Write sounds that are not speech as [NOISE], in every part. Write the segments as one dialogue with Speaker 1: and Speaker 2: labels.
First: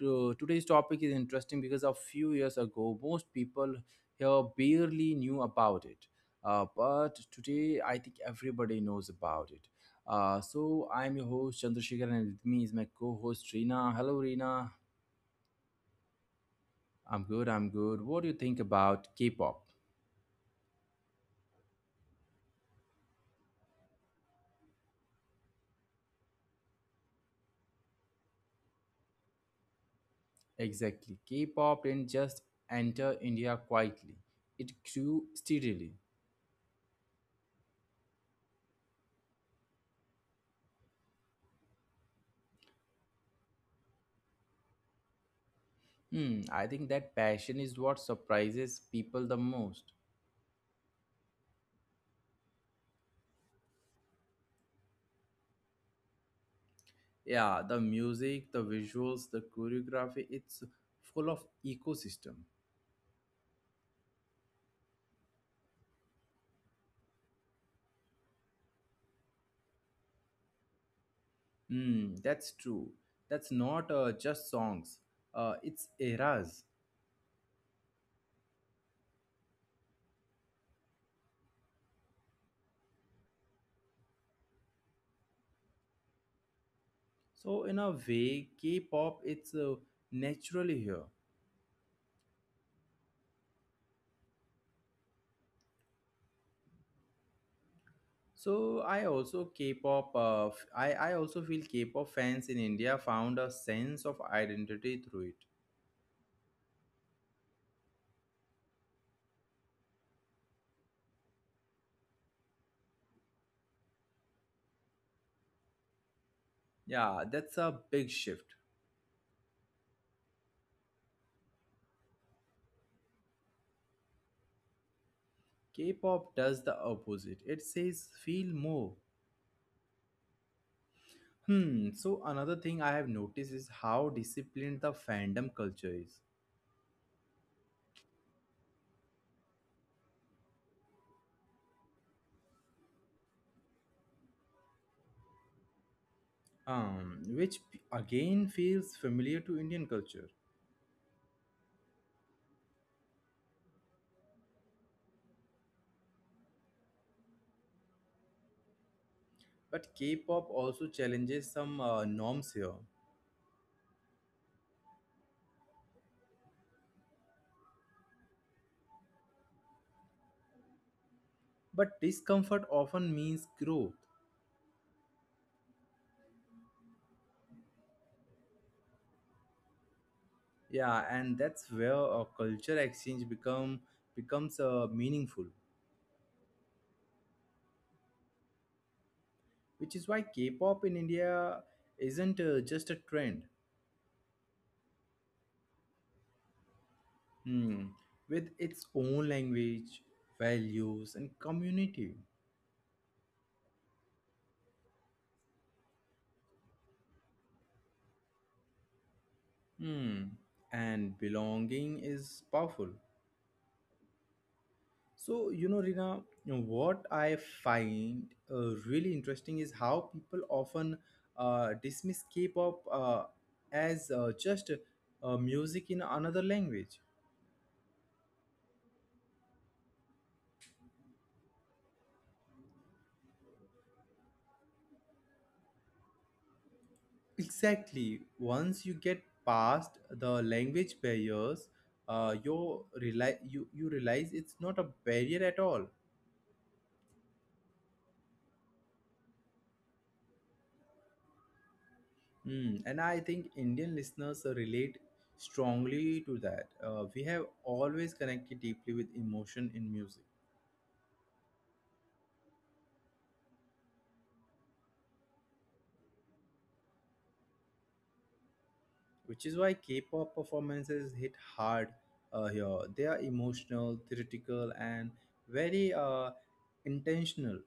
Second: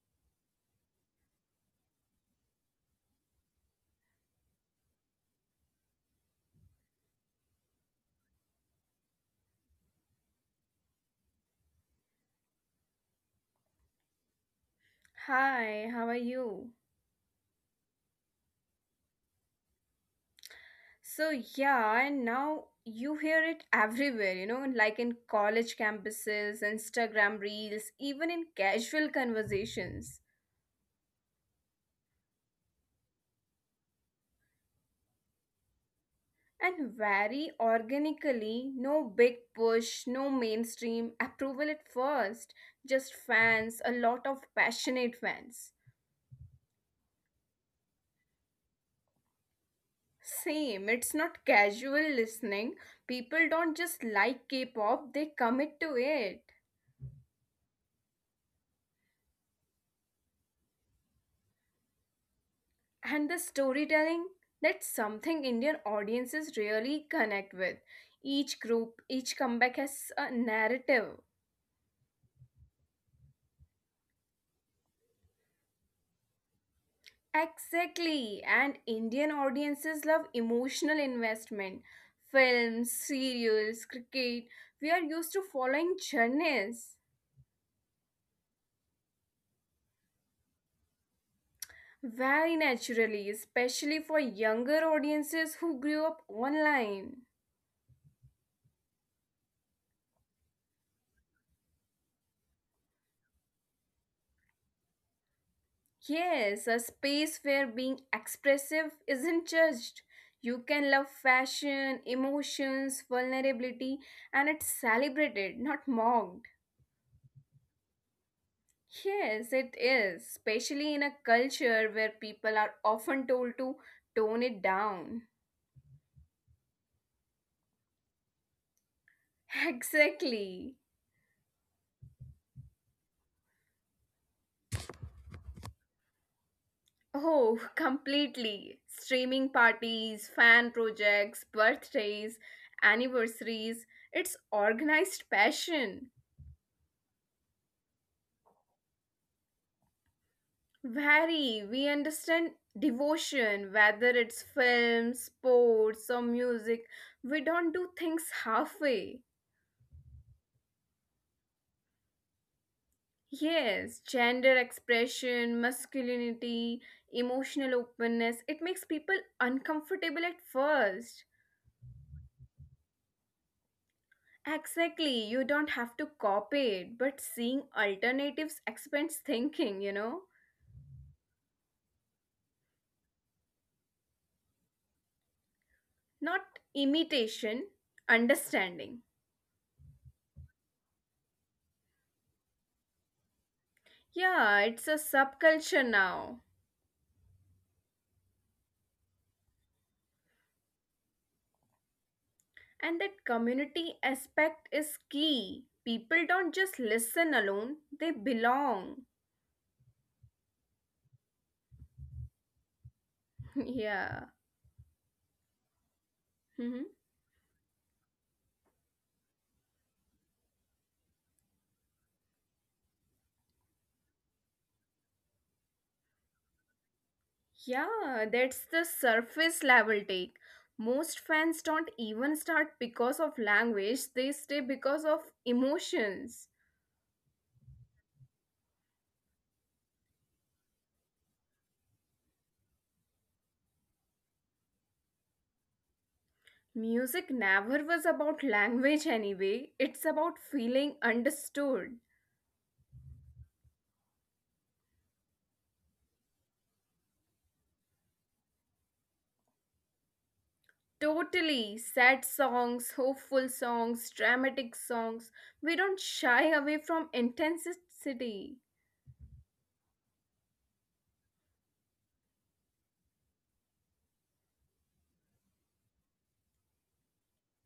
Speaker 1: Today's topic is interesting because a few years ago, most people here barely knew about it. But today, I think everybody knows about it. So, I'm your host, Chandrasekhar, and with me is my co host, Reena. Hello, Reena.
Speaker 2: Hi, how are you?
Speaker 1: I'm good, I'm good. What do you think about K pop?
Speaker 2: So, yeah, and now you hear it everywhere, like in college campuses, Instagram reels, even in casual conversations.
Speaker 1: Exactly. K pop didn't just enter India quietly, it grew steadily.
Speaker 2: And very organically, no big push, no mainstream approval at first, just fans, a lot of passionate fans.
Speaker 1: Hmm, I think that passion is what surprises people the most.
Speaker 2: Same, it's not casual listening. People don't just like K pop, they commit to it.
Speaker 1: Yeah, the music, the visuals, the choreography, it's full of ecosystem.
Speaker 2: And the storytelling, that's something indian audiences really connect with. Each group, each comeback has a narrative.
Speaker 1: Hmm, that's true. That's not just songs, it's eras.
Speaker 2: Exactly, and indian audiences love emotional investment. Films, serials, cricket, we are used to following journeys.
Speaker 1: So, in a way, K pop, it's naturally here.
Speaker 2: Very naturally, especially for younger audiences who grew up online.
Speaker 1: I also feel K-pop fans in India found a sense of identity through it.
Speaker 2: Yes, a space where being expressive isn't judged. You can love fashion, emotions, vulnerability, and it's celebrated, not mocked.
Speaker 1: Yeah, that's a big shift.
Speaker 2: Yes, it is, especially in a culture where people are often told to tone it down.
Speaker 1: K-pop does the opposite. It says feel more.
Speaker 2: [LAUGHS] Exactly.
Speaker 1: Hmm. So another thing I have noticed is how disciplined the fandom culture is.
Speaker 2: Oh, completely. Streaming parties, fan projects, birthdays, anniversaries. It's organized passion.
Speaker 1: Again feels familiar to Indian culture.
Speaker 2: Vary. We understand devotion, whether it's film, sports, or music. We don't do things halfway.
Speaker 1: But K-pop also challenges some norms here.
Speaker 2: Yes, gender expression, masculinity, emotional openness. It makes people uncomfortable at first.
Speaker 1: But discomfort often means growth.
Speaker 2: Exactly. You don't have to copy it, but seeing alternatives expands thinking, you know?
Speaker 1: Yeah, and that's where a culture exchange becomes meaningful,
Speaker 2: Not imitation, understanding.
Speaker 1: which is why K-pop in India isn't just a trend.
Speaker 2: Yeah, it's a subculture now.
Speaker 1: Hmm, with its own language, values and community.
Speaker 2: And that community aspect is key. People don't just listen alone, they belong.
Speaker 1: Hmm, and belonging is powerful.
Speaker 2: [LAUGHS] Yeah.
Speaker 1: So you know, Rina, you know,
Speaker 2: Mhm.
Speaker 1: what I find really interesting is how people often dismiss K-pop, as just music in another language.
Speaker 2: Yeah, that's the surface level take. Most fans don't even start because of language, they stay because of emotions.
Speaker 1: Exactly. Once you get past the language barriers, you realize it's not a barrier at all.
Speaker 2: Music never was about language anyway, it's about feeling understood.
Speaker 1: Hmm. And I think Indian listeners relate strongly to that. We have always connected deeply with emotion in music,
Speaker 2: Totally. Sad songs, hopeful songs, dramatic songs. We don't shy away from intensity.
Speaker 1: which is why K-pop performances hit hard here. They are emotional, theatrical, and very intentional.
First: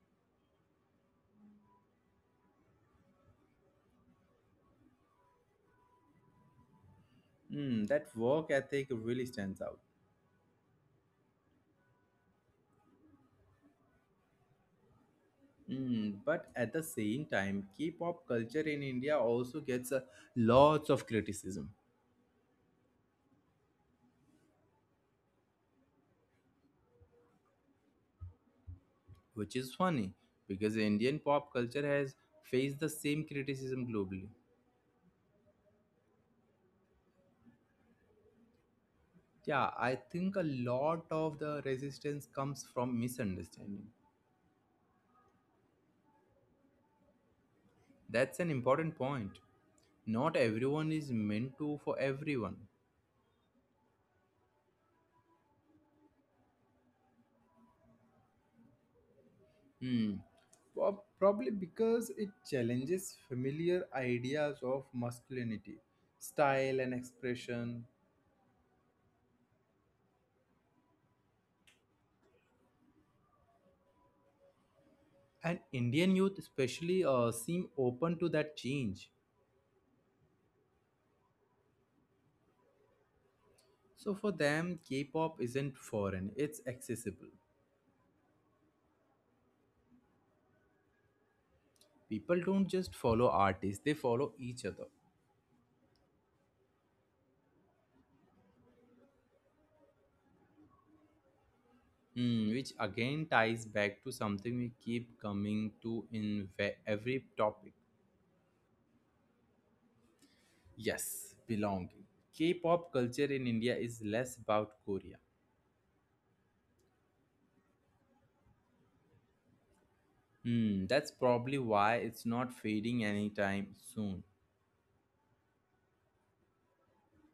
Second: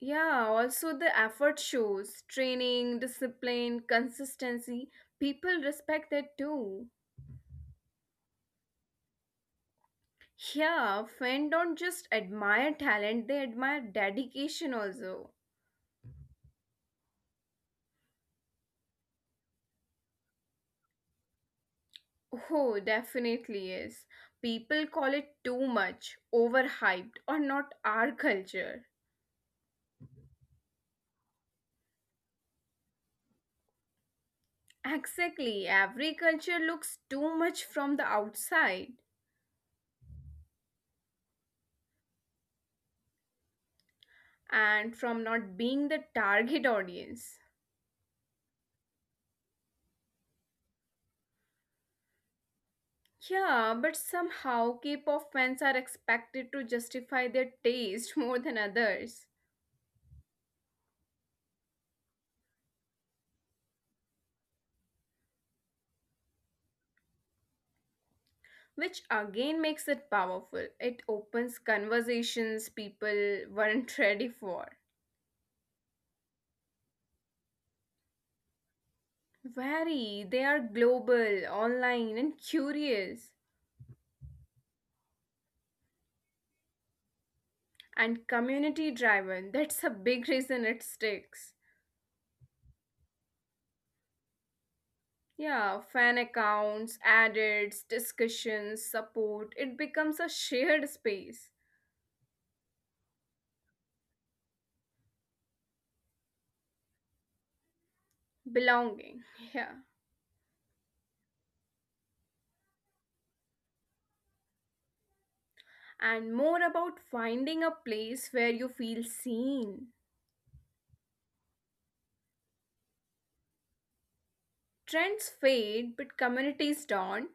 Speaker 2: Yeah, also the effort shows training, discipline, consistency. People respect that too.
Speaker 1: Hmm. That work ethic really stands out.
Speaker 2: Yeah, fans don't just admire talent, they admire dedication also.
Speaker 1: Mm, but at the same time, K-pop culture in India also gets a lots of criticism,
Speaker 2: Oh, definitely is. People call it too much, overhyped, or not our culture.
Speaker 1: which is funny because Indian pop culture has faced the same criticism globally.
Speaker 2: Exactly. Every culture looks too much from the outside
Speaker 1: Yeah, I think a lot of the resistance comes from misunderstanding.
Speaker 2: and from not being the target [LAUGHS] audience.
Speaker 1: That's an important point. Not everyone is meant to for everyone.
Speaker 2: Yeah, but somehow K pop fans are expected to justify their taste [LAUGHS] more than others.
Speaker 1: Hmm. Probably because it challenges familiar ideas of masculinity, style, and expression.
Speaker 2: Which again makes it powerful. It opens conversations people weren't [LAUGHS] ready for.
Speaker 1: And Indian youth especially seem open to that change,
Speaker 2: Very, they are global, online, and curious,
Speaker 1: so for them K-pop isn't foreign, it's accessible.
Speaker 2: and community driven. That's a big reason it sticks.
Speaker 1: People don't just follow artists, they follow each other.
Speaker 2: Yeah, fan accounts, edits, discussions, support, it becomes a shared space.
Speaker 1: Hmm, which again ties back to something we keep coming to in every topic.
Speaker 2: Belonging, [LAUGHS] yeah.
Speaker 1: Yes, belonging. K-pop culture in India is less about Korea.
Speaker 2: And more about finding a place where you feel seen.
Speaker 1: Hmm, that's probably why it's not fading anytime soon.
Speaker 2: Trends fade, but communities don't.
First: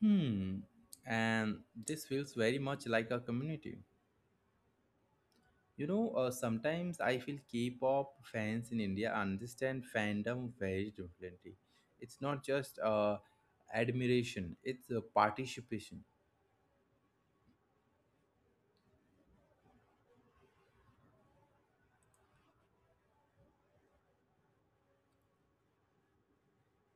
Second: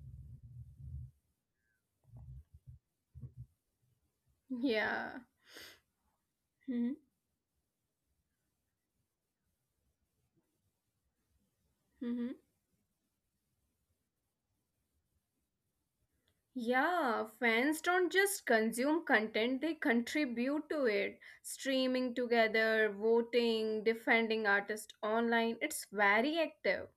Speaker 1: Hmm, and this feels very much like a community.
Speaker 2: [LAUGHS] Yeah.
Speaker 1: You know,
Speaker 2: Hmm.
Speaker 1: sometimes I feel K-pop fans in India understand fandom very differently. It's
Speaker 2: Hmm.
Speaker 1: not just admiration, it's a participation,
Speaker 2: Yeah, fans don't just consume content, they contribute to it. Streaming together, voting, defending artists online, it's very active.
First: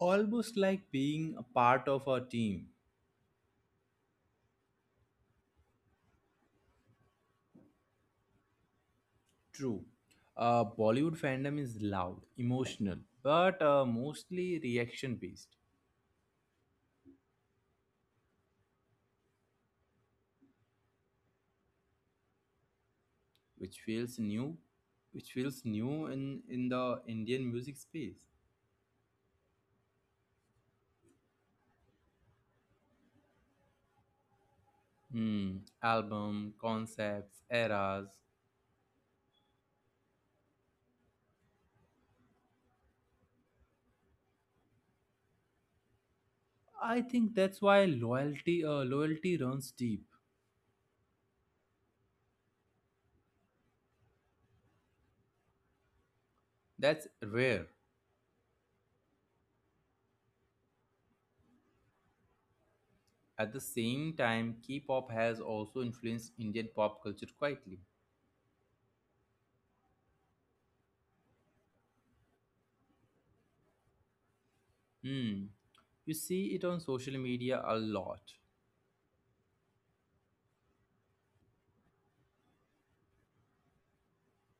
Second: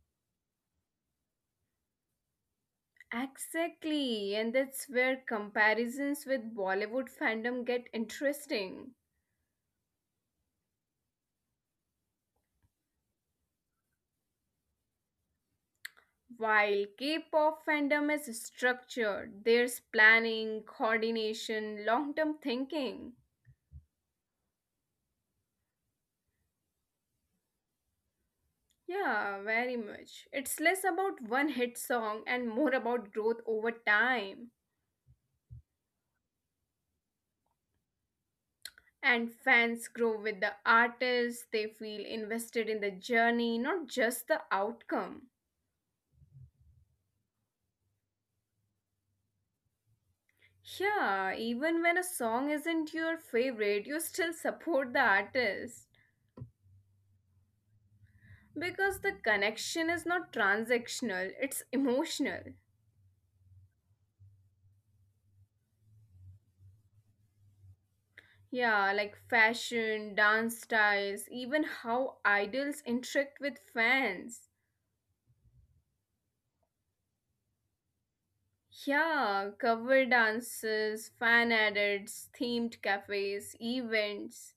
Speaker 1: almost like being a part of a team.
Speaker 2: Exactly, and that's where comparisons with Bollywood fandom get interesting.
Speaker 1: True, Bollywood fandom is loud, emotional, but mostly reaction-based,
Speaker 2: While K pop fandom is structured, there's planning, coordination, long term thinking.
Speaker 1: which feels new, which feels new in the Indian music space.
Speaker 2: Yeah, very much. It's less about one hit song and more about growth over time.
Speaker 1: Hmm, album concepts, eras.
Speaker 2: And fans grow with the artist, they feel invested in the journey, not just the outcome.
Speaker 1: I think that's why loyalty runs deep.
Speaker 2: Yeah, even when a song isn't your favorite, you still support the artist
Speaker 1: That's rare.
Speaker 2: because the connection is not transactional, it's emotional.
Speaker 1: At the same time, K-pop has also influenced Indian pop culture quietly.
Speaker 2: Yeah, like fashion, dance styles, even how idols interact with fans.
Speaker 1: Hmm. You see it on social media a lot.
Speaker 2: Yeah, cover dances, fan edits, themed cafes, events.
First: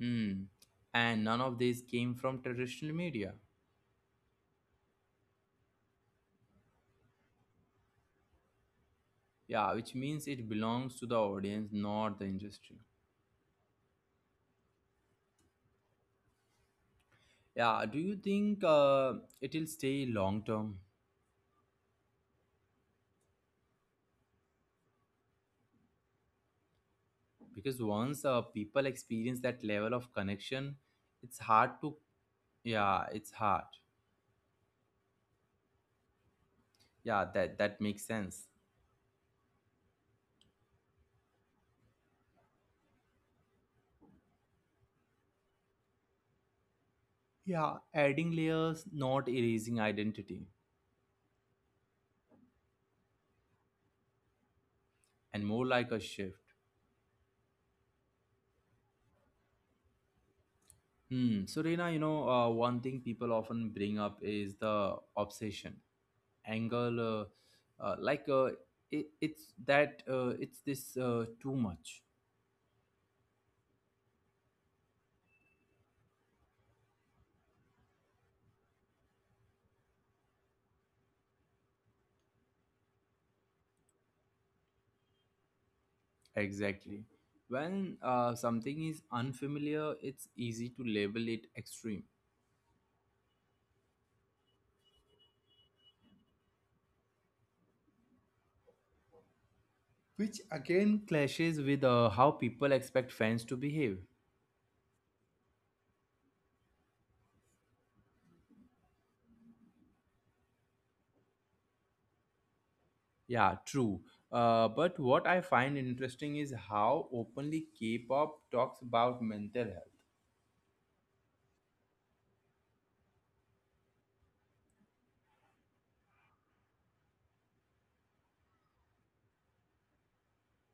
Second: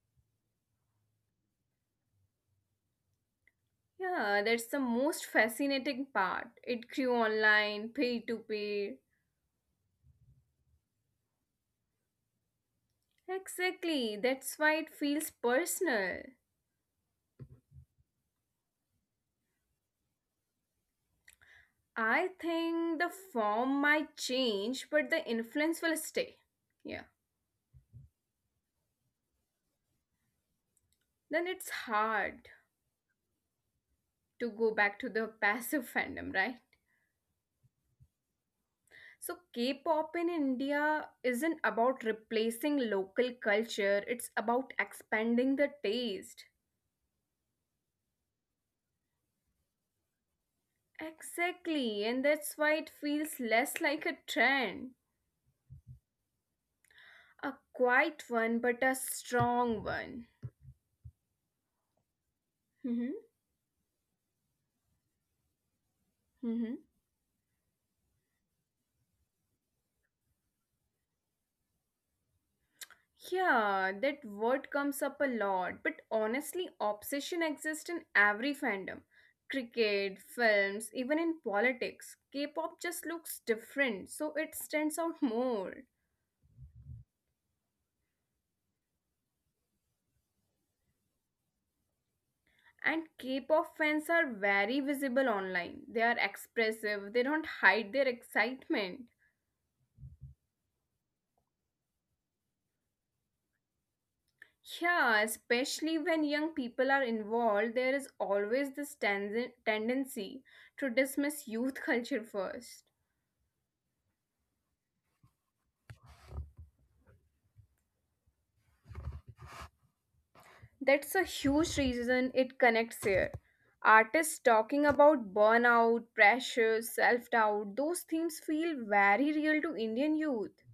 Speaker 1: Hmm. And none of this came from traditional media.
Speaker 2: Yeah, that's the most fascinating part. It grew online, pay to pay.
Speaker 1: Yeah, which means it belongs to the audience, not the industry.
Speaker 2: Exactly, that's why it feels personal.
Speaker 1: Yeah, do you think it'll stay long term?
Speaker 2: I think the form might change, but the influence will stay. Yeah,
Speaker 1: Because once people experience that level of connection, it's
Speaker 2: then it's
Speaker 1: hard to.
Speaker 2: hard
Speaker 1: Yeah, it's hard.
Speaker 2: to go back to the [LAUGHS] passive fandom, right?
Speaker 1: Yeah, that that makes sense.
Speaker 2: So, K pop in India isn't about replacing local culture, it's about expanding the taste.
Speaker 1: Yeah, adding layers, not erasing identity,
Speaker 2: Exactly, and that's why it feels less like a trend.
Speaker 1: and more like a shift.
Speaker 2: A quiet one, but a strong one.
Speaker 1: Hmm. So Reena, you know, one thing people
Speaker 2: Mm-hmm.
Speaker 1: often bring up is the obsession
Speaker 2: Mm-hmm.
Speaker 1: angle. Uh, like uh, it's that it's this too much.
Speaker 2: Yeah, that word comes up a lot, but honestly, obsession exists in every fandom. Cricket, films, even in politics. K pop just looks different, so it stands out more.
Speaker 1: Exactly. When something is unfamiliar, it's easy to label it extreme,
Speaker 2: And K pop fans are very visible online. They are expressive, they don't hide their excitement.
Speaker 1: which again clashes with how people expect fans to behave.
Speaker 2: Yeah, especially when young people are involved, there is always this tendency to dismiss youth [LAUGHS] culture first.
Speaker 1: Yeah, true. But what I find interesting is how openly K-pop talks about mental health,
Speaker 2: That's a huge reason it connects here. Artists talking about burnout, pressure, self doubt, those themes feel very real to Indian youth.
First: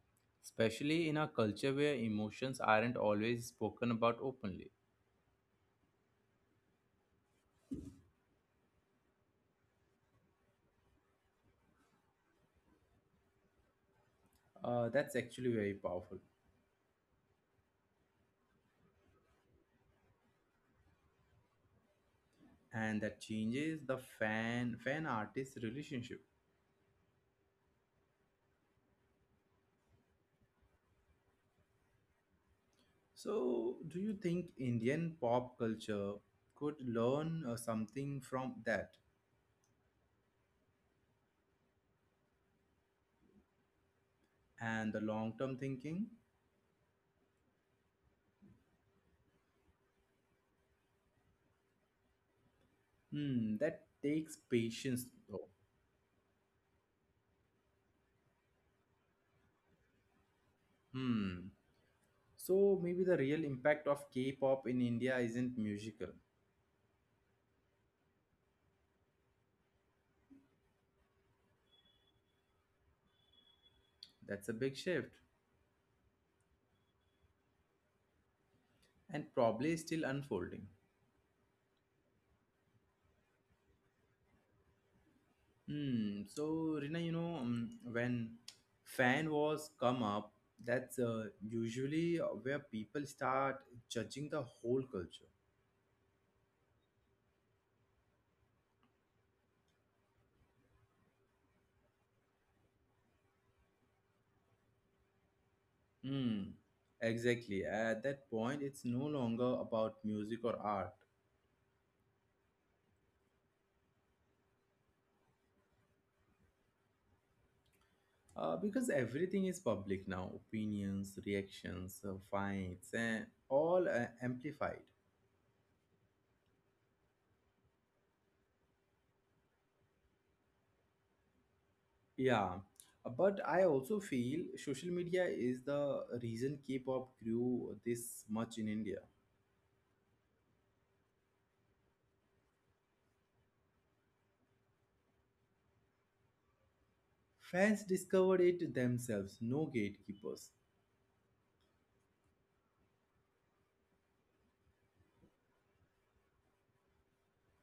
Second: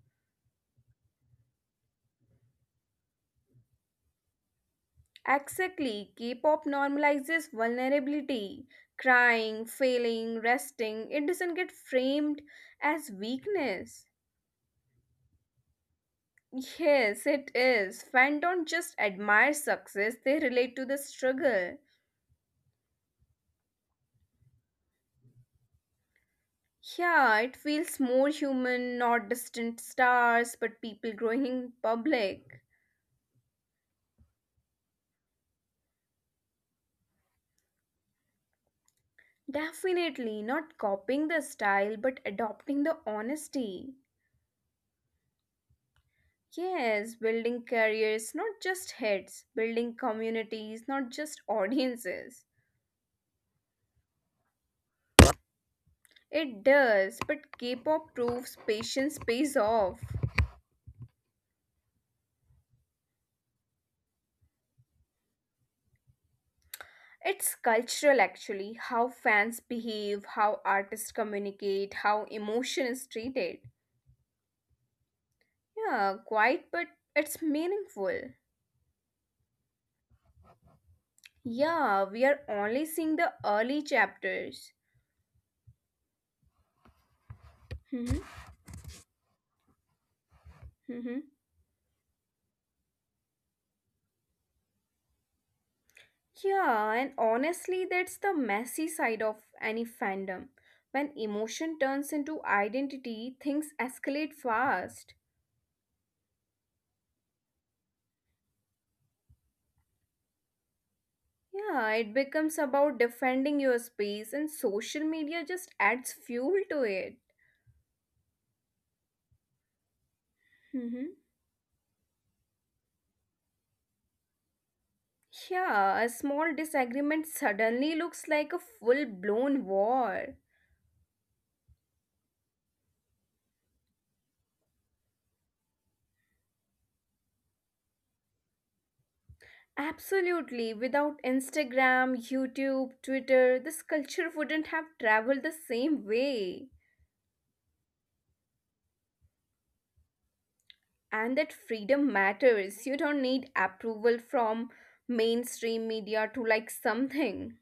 Speaker 1: especially in a culture where emotions aren't always spoken about openly.
Speaker 2: Exactly, K pop normalizes vulnerability, crying, failing, resting. It doesn't get framed as weakness.
Speaker 1: That's actually very powerful,
Speaker 2: Yes, it is. Fans don't just admire success, they relate to the struggle.
Speaker 1: and that changes the fan fan artist relationship.
Speaker 2: Yeah, it feels more human, not distant stars, but people growing in public.
Speaker 1: So, do you think Indian pop culture could learn something from that?
Speaker 2: Definitely, not copying the style, but adopting the honesty.
Speaker 1: And the long-term thinking.
Speaker 2: Yes, building careers, not just hits, building communities, not just [LAUGHS] audiences.
Speaker 1: Hmm, that takes patience, though.
Speaker 2: It does, but K pop proves patience pays off.
Speaker 1: Hmm, so maybe the real impact of K-pop in India isn't musical.
Speaker 2: It's cultural actually, how fans behave, how artists communicate, how emotion is treated.
Speaker 1: That's a big shift
Speaker 2: Yeah, quite, but it's meaningful.
Speaker 1: and probably still unfolding.
Speaker 2: Yeah, we are only seeing the early chapters.
Speaker 1: Hmm. So Rina, you know,
Speaker 2: Hmm.
Speaker 1: when fan wars come up, that's
Speaker 2: Hmm.
Speaker 1: usually where people start judging the whole culture.
Speaker 2: Yeah, and honestly, that's the messy side of any fandom. When emotion turns into identity, things escalate fast.
Speaker 1: Hmm. Exactly. At that point, it's no longer about music or art.
Speaker 2: Yeah, it becomes about defending your space, and social media just adds fuel to it.
Speaker 1: Because everything is public now,
Speaker 2: Hmm.
Speaker 1: opinions, reactions, fights, and all amplified.
Speaker 2: Yeah, a small disagreement suddenly looks like a full blown war.
Speaker 1: Yeah, but I also feel social media is the reason K-pop grew this much in India.
Speaker 2: Absolutely. Without Instagram, YouTube, Twitter, this culture wouldn't have traveled the same way.
Speaker 1: Fans discovered it themselves, no gatekeepers.
Speaker 2: And that freedom matters. You don't need approval from mainstream media to like something.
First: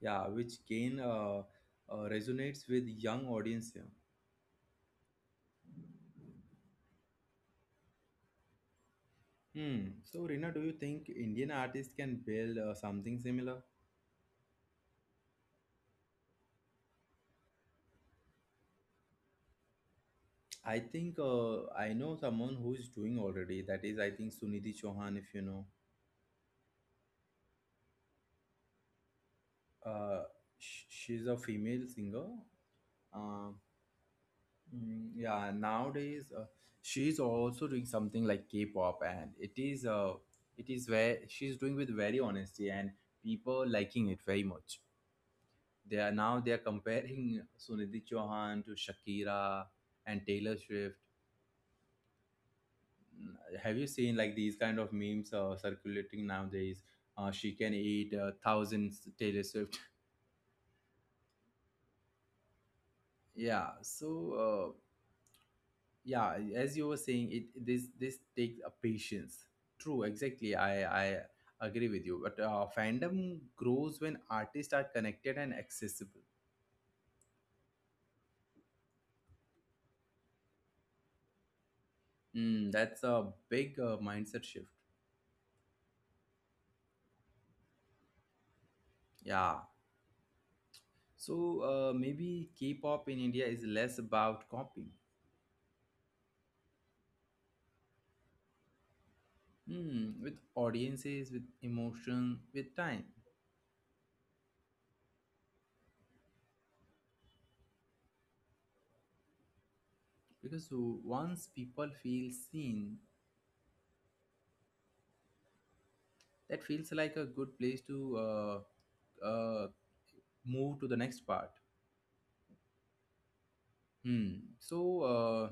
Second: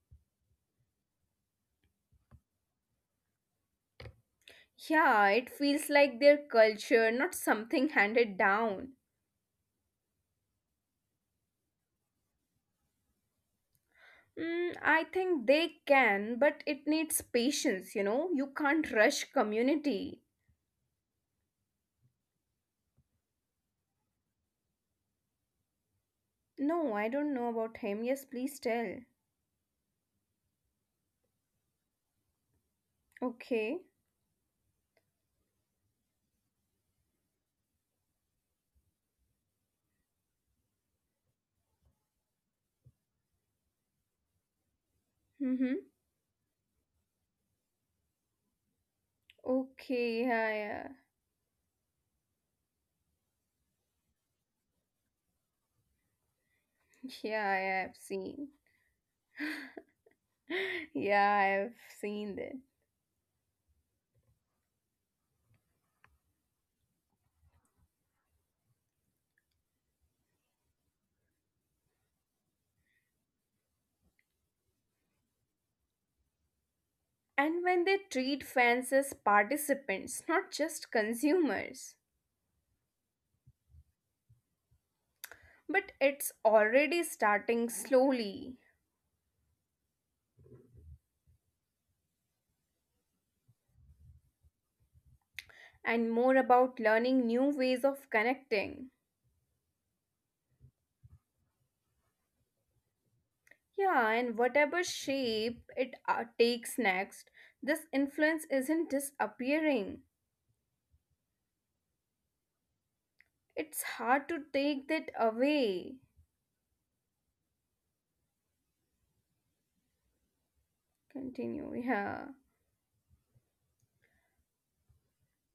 Speaker 1: Yeah, which again resonates with young audience here.
Speaker 2: Yeah, it feels like their culture, not something handed down.
Speaker 1: Hmm. So, Rina, do you think Indian artists can build something similar?
Speaker 2: Mm, I think they can, but it needs patience, you know? You can't rush community.
Speaker 1: I think I know someone who is doing already. That is, I think Sunidhi Chauhan, if you know.
Speaker 2: No, I don't know about him. Yes, please tell.
Speaker 1: Uh, she's a female singer. Um,
Speaker 2: Okay.
Speaker 1: mm, yeah, nowadays she's also doing something like K-pop, and it is where she's doing with very honesty and people liking it very much.
Speaker 2: Mm hmm.
Speaker 1: They are, now they are comparing [LAUGHS] Sunidhi Chauhan to Shakira and
Speaker 2: Okay,
Speaker 1: Taylor
Speaker 2: yeah,
Speaker 1: Swift.
Speaker 2: yeah.
Speaker 1: Mm, have you seen like these kind of memes circulating nowadays?
Speaker 2: [LAUGHS]
Speaker 1: She
Speaker 2: Yeah,
Speaker 1: can
Speaker 2: yeah, I've
Speaker 1: eat
Speaker 2: seen.
Speaker 1: thousands Taylor Swift. [LAUGHS]
Speaker 2: [LAUGHS] Yeah, I've seen that.
Speaker 1: Yeah, so. Uh, yeah, as you were saying, it this this takes a patience, true, exactly. I agree with you, but fandom grows when artists are connected and accessible.
Speaker 2: And when they treat fans as participants, not just consumers.
Speaker 1: Mm, that's a big mindset shift.
Speaker 2: But it's already starting slowly,
Speaker 1: Yeah, so maybe K-pop in India is less about copying.
Speaker 2: and more about learning new ways of connecting.
Speaker 1: Hmm, with audiences, with emotion, with time.
Speaker 2: Yeah, and whatever shape it takes next, this influence isn't disappearing.
Speaker 1: Because once people feel seen,
Speaker 2: It's hard to take that away.
Speaker 1: that feels like a good place to uh, move to the next part.
Speaker 2: Continue, yeah.
Speaker 1: Hmm. So,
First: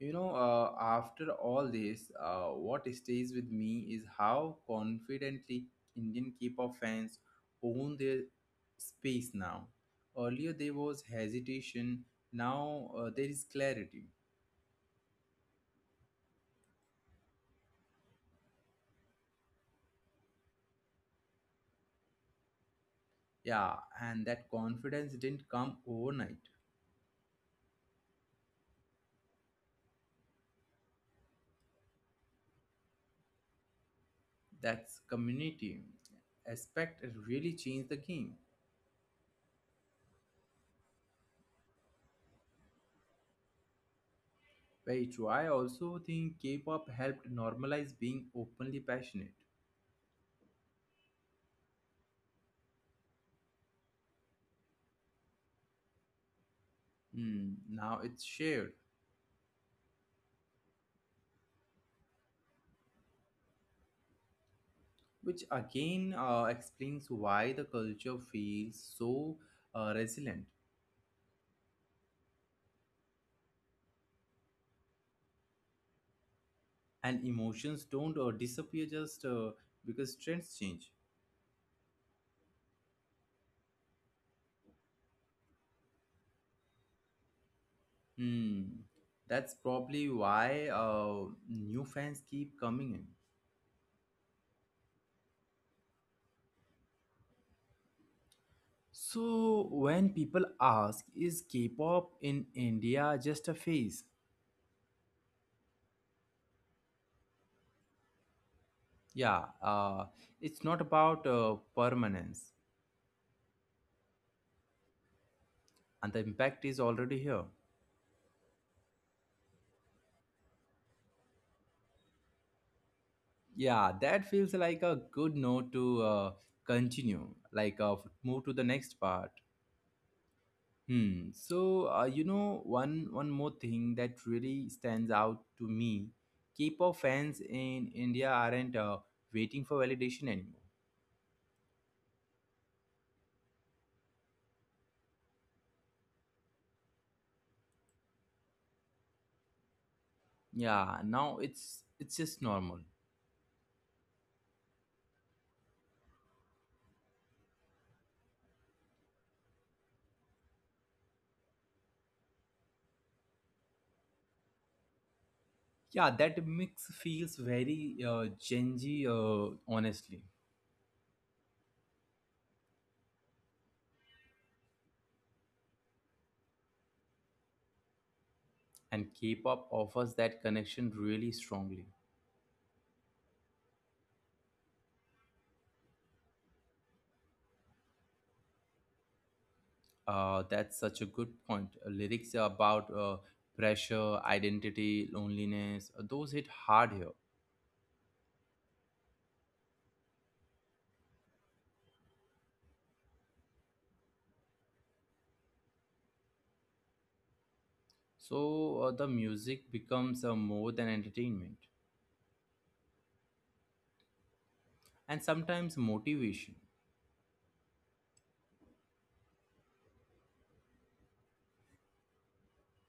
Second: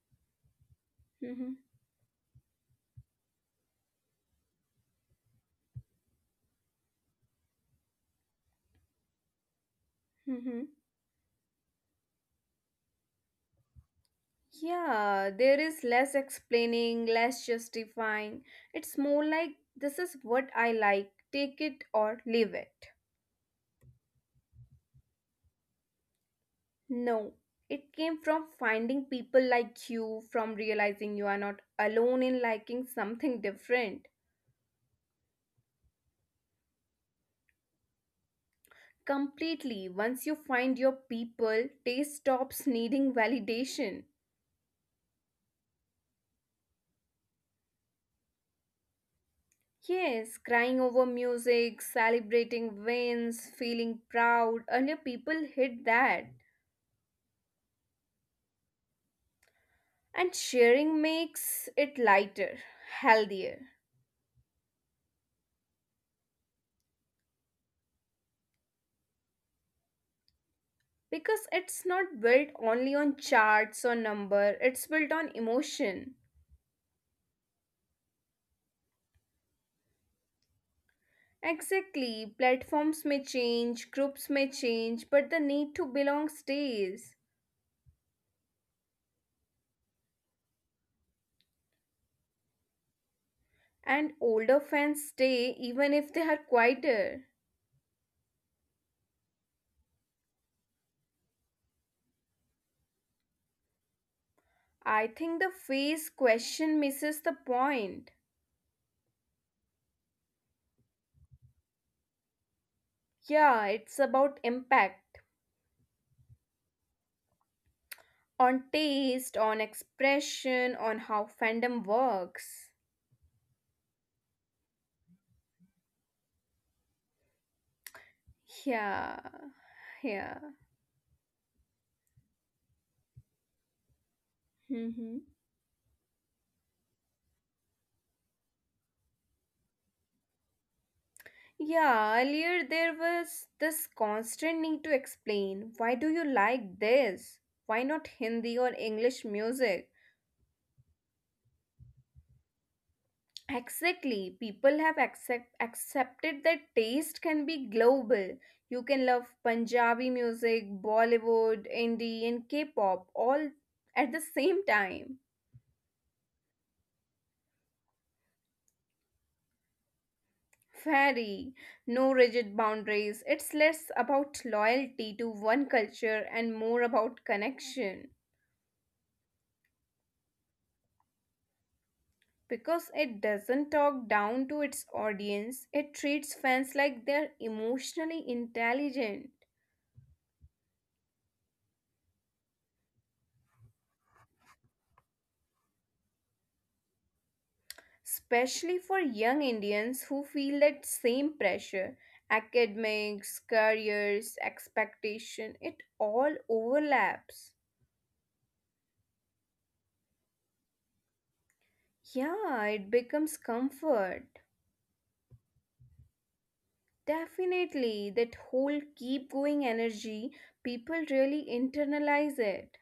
Speaker 1: you know, after
Speaker 2: Mm-hmm.
Speaker 1: all this, what stays with me is how confidently Indian K-pop fans own their space now. Earlier
Speaker 2: Mm-hmm.
Speaker 1: there was hesitation, now there is clarity.
Speaker 2: Yeah, there is less explaining, less justifying. It's more like this is what I like, take it or leave it.
Speaker 1: Yeah, and that confidence didn't come overnight.
Speaker 2: No, it came from finding people like you, from realizing you are not alone in liking something different.
Speaker 1: That's community aspect really changed the game.
Speaker 2: Completely, once you find your people, taste stops needing validation.
Speaker 1: Very true. I also think K-pop helped normalize being openly passionate.
Speaker 2: Yes, crying over music, celebrating wins, feeling proud. Earlier, people hid that.
Speaker 1: Hmm, now it's shared,
Speaker 2: And sharing makes it lighter, healthier,
Speaker 1: which again explains why the culture feels so resilient,
Speaker 2: because it's not built only on charts or number, it's built on emotion.
Speaker 1: and emotions don't disappear just because trends change.
Speaker 2: Exactly, platforms may change, groups may change, but the need to belong stays.
Speaker 1: Hmm, that's probably why new fans keep coming in.
Speaker 2: And older fans stay even if they are quieter.
Speaker 1: So when people ask, is K-pop in India just a phase?
Speaker 2: I think the phase question misses the point.
Speaker 1: Yeah, it's not about permanence,
Speaker 2: Yeah, it's about impact
Speaker 1: and the impact is already here.
Speaker 2: on taste, on expression, on how fandom works.
Speaker 1: Yeah, that feels like a good note to continue, like uh, move to the next
Speaker 2: Yeah,
Speaker 1: part.
Speaker 2: yeah.
Speaker 1: Hmm. So you know, one more thing that really stands
Speaker 2: Mm-hmm.
Speaker 1: out to me: K-pop fans in India aren't waiting for validation anymore.
Speaker 2: Yeah, earlier there was this constant need to explain why do you like this? Why not Hindi or English music?
Speaker 1: Yeah, now it's just normal.
Speaker 2: Exactly, people have accepted that taste can be global. You can love Punjabi music, Bollywood, indie, and K pop all at the same time.
Speaker 1: Yeah, that mix feels very Gen Z, honestly,
Speaker 2: Very no rigid boundaries. It's less about loyalty to one culture and more about connection.
Speaker 1: and K-pop offers that connection really strongly.
Speaker 2: Because it doesn't talk down to its audience, it treats fans like they're emotionally intelligent,
Speaker 1: That's such a good point. Lyrics about pressure, identity, loneliness, those hit hard here.
Speaker 2: especially for young Indians who feel that same pressure. Academics, careers, expectation, it all overlaps.
Speaker 1: So the music becomes more than entertainment
Speaker 2: Yeah, it becomes comfort.
Speaker 1: and sometimes motivation.
Speaker 2: Definitely, that whole keep going energy, people really internalize it.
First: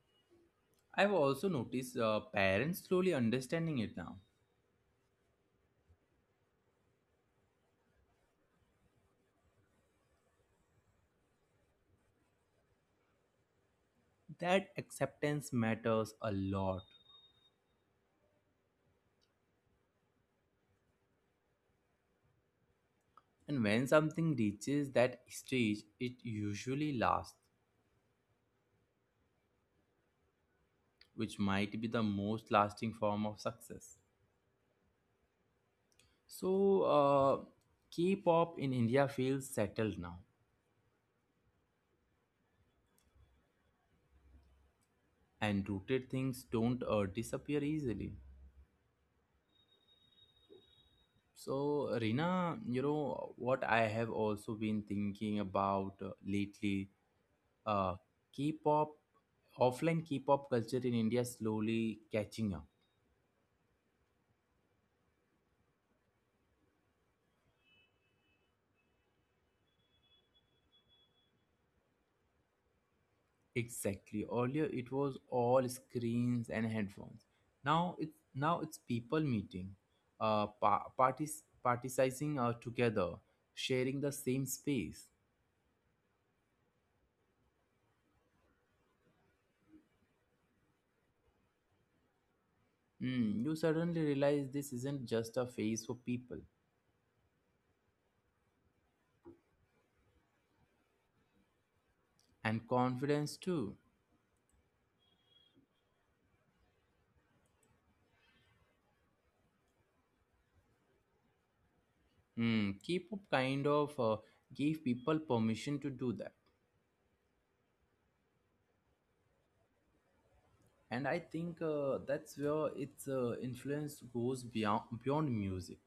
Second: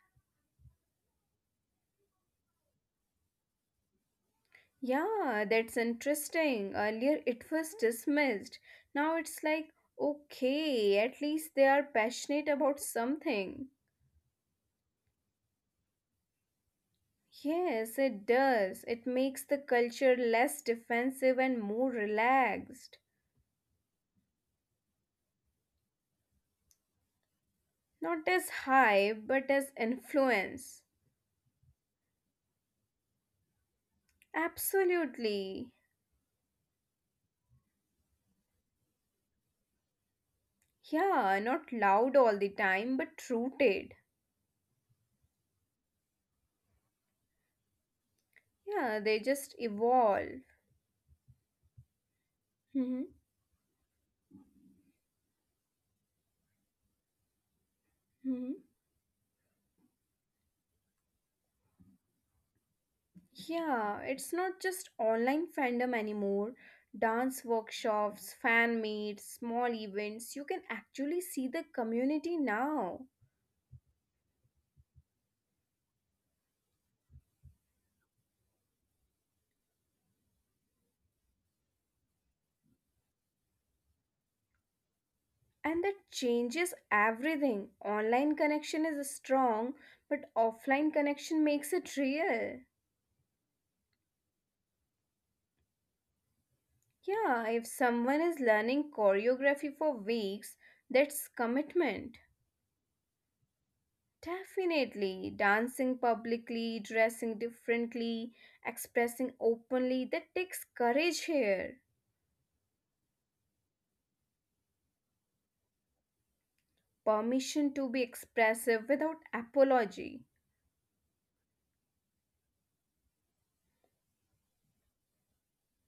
Speaker 1: I've also noticed parents slowly understanding it now.
Speaker 2: Yeah, that's interesting. Earlier it was dismissed. Now it's like, okay, at least they are passionate about something.
Speaker 1: That acceptance matters a lot.
Speaker 2: Yes, it does. It makes the culture less defensive and more relaxed.
Speaker 1: And when something reaches that stage, it usually lasts,
Speaker 2: Not as hype, but as influence.
Speaker 1: which might be the most lasting form of success.
Speaker 2: Absolutely.
Speaker 1: So, K-pop in India feels settled now,
Speaker 2: Yeah, not loud all the time, but rooted.
Speaker 1: and rooted things don't disappear easily.
Speaker 2: Yeah, they just evolve.
Speaker 1: So, Rina, you
Speaker 2: Hmm.
Speaker 1: know what I have also been thinking about lately. Uh,
Speaker 2: Hmm.
Speaker 1: K-pop, offline K-pop culture in India slowly catching up.
Speaker 2: Yeah, it's not just online fandom anymore. Dance workshops, fan meets, small events, you can actually see the community now.
Speaker 1: Exactly. Earlier it was all screens and headphones. Now it's people meeting, parties particizing together, sharing the same space.
Speaker 2: And that changes everything. Online connection is strong, but offline connection makes it real.
Speaker 1: Mm, you suddenly realize this isn't just a phase for people,
Speaker 2: Yeah, if someone is learning choreography for weeks, that's commitment.
Speaker 1: and confidence too.
Speaker 2: Definitely, dancing publicly, dressing differently, expressing openly, that takes courage here.
Speaker 1: Mm, K-pop kind of gave people permission to do that,
Speaker 2: Permission to be expressive without apology.
Speaker 1: and I think that's where its influence goes beyond music.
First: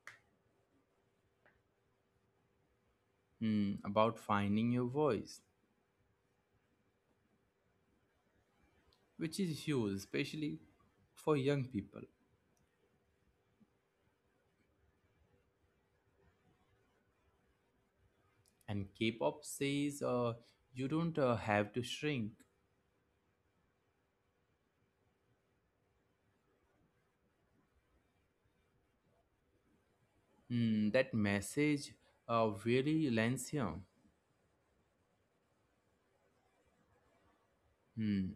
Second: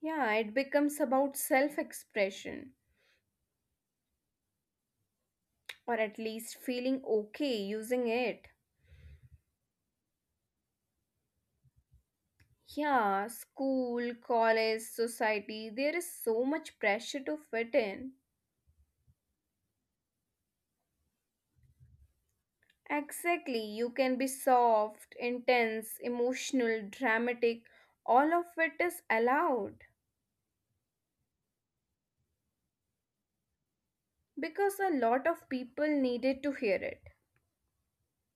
Speaker 2: Yeah, it becomes about self expression,
Speaker 1: Mm, about finding your voice,
Speaker 2: or at least feeling okay using it.
Speaker 1: which is huge, especially for young people.
Speaker 2: Yeah, school, college, society, there is so much pressure to fit in.
Speaker 1: And K-pop says you don't have to shrink.
Speaker 2: Exactly. You can be soft, intense, emotional, dramatic. All of it is allowed
Speaker 1: Hmm, that message really lands here.
Speaker 2: because a lot of people needed to hear it.
Speaker 1: Hmm.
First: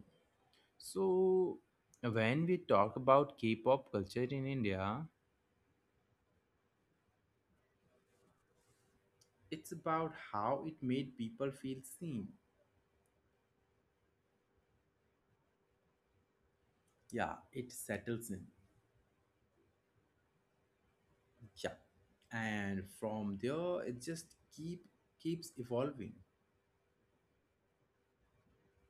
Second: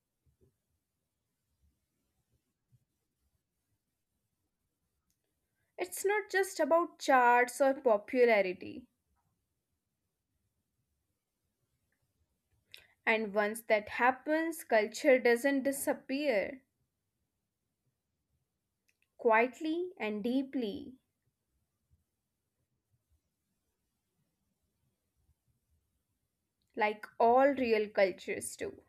Speaker 1: So when we talk about K-pop culture in India,
Speaker 2: It's not just about charts or popularity.
Speaker 1: it's about how it made people feel seen.
Speaker 2: And once that happens, culture doesn't disappear
Speaker 1: Yeah, it settles in.
Speaker 2: quietly and deeply,
Speaker 1: Yeah, and from there it just keeps evolving.
Speaker 2: like all real cultures do.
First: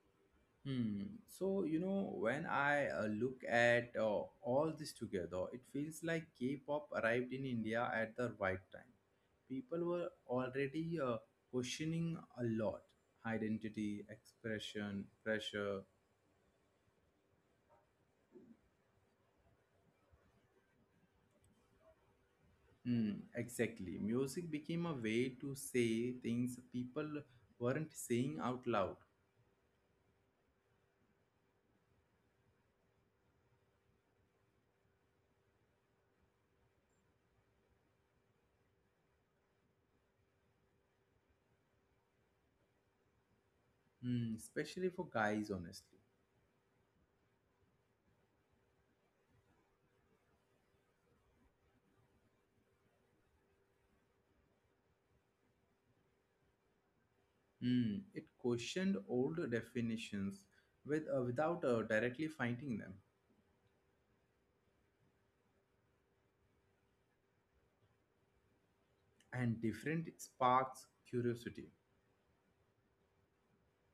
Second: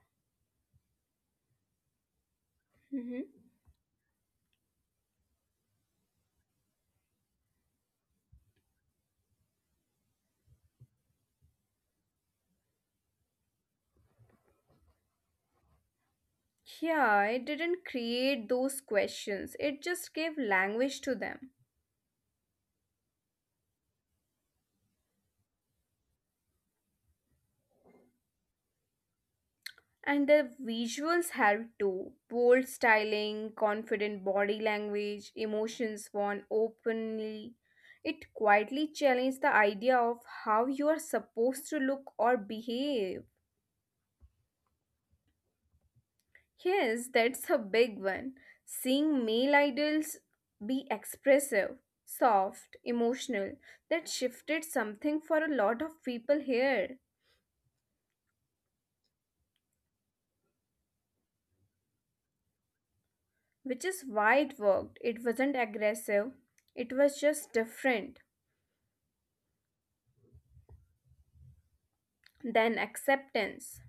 Speaker 1: Hmm. So, you know, when I
Speaker 2: Mhm.
Speaker 1: look at all this together, it feels like K pop arrived in India at the right time. People were already questioning a lot, identity, expression, pressure.
Speaker 2: Yeah, it didn't create those questions, it just gave language to them.
Speaker 1: Hmm, exactly. Music became a way to say things people weren't saying out loud.
Speaker 2: And the visuals help too. Bold styling, confident body language, emotions worn openly. It quietly challenges the idea of how you are supposed to look or behave.
Speaker 1: Hmm, especially for guys, honestly.
Speaker 2: Yes, that's a big one. Seeing male idols be expressive, soft, emotional, that shifted something for a lot of people here.
Speaker 1: Hmm, it questioned old definitions without directly finding them.
Speaker 2: Which is why it worked. It wasn't aggressive, it was just different.
Speaker 1: And different sparks curiosity
Speaker 2: Then acceptance.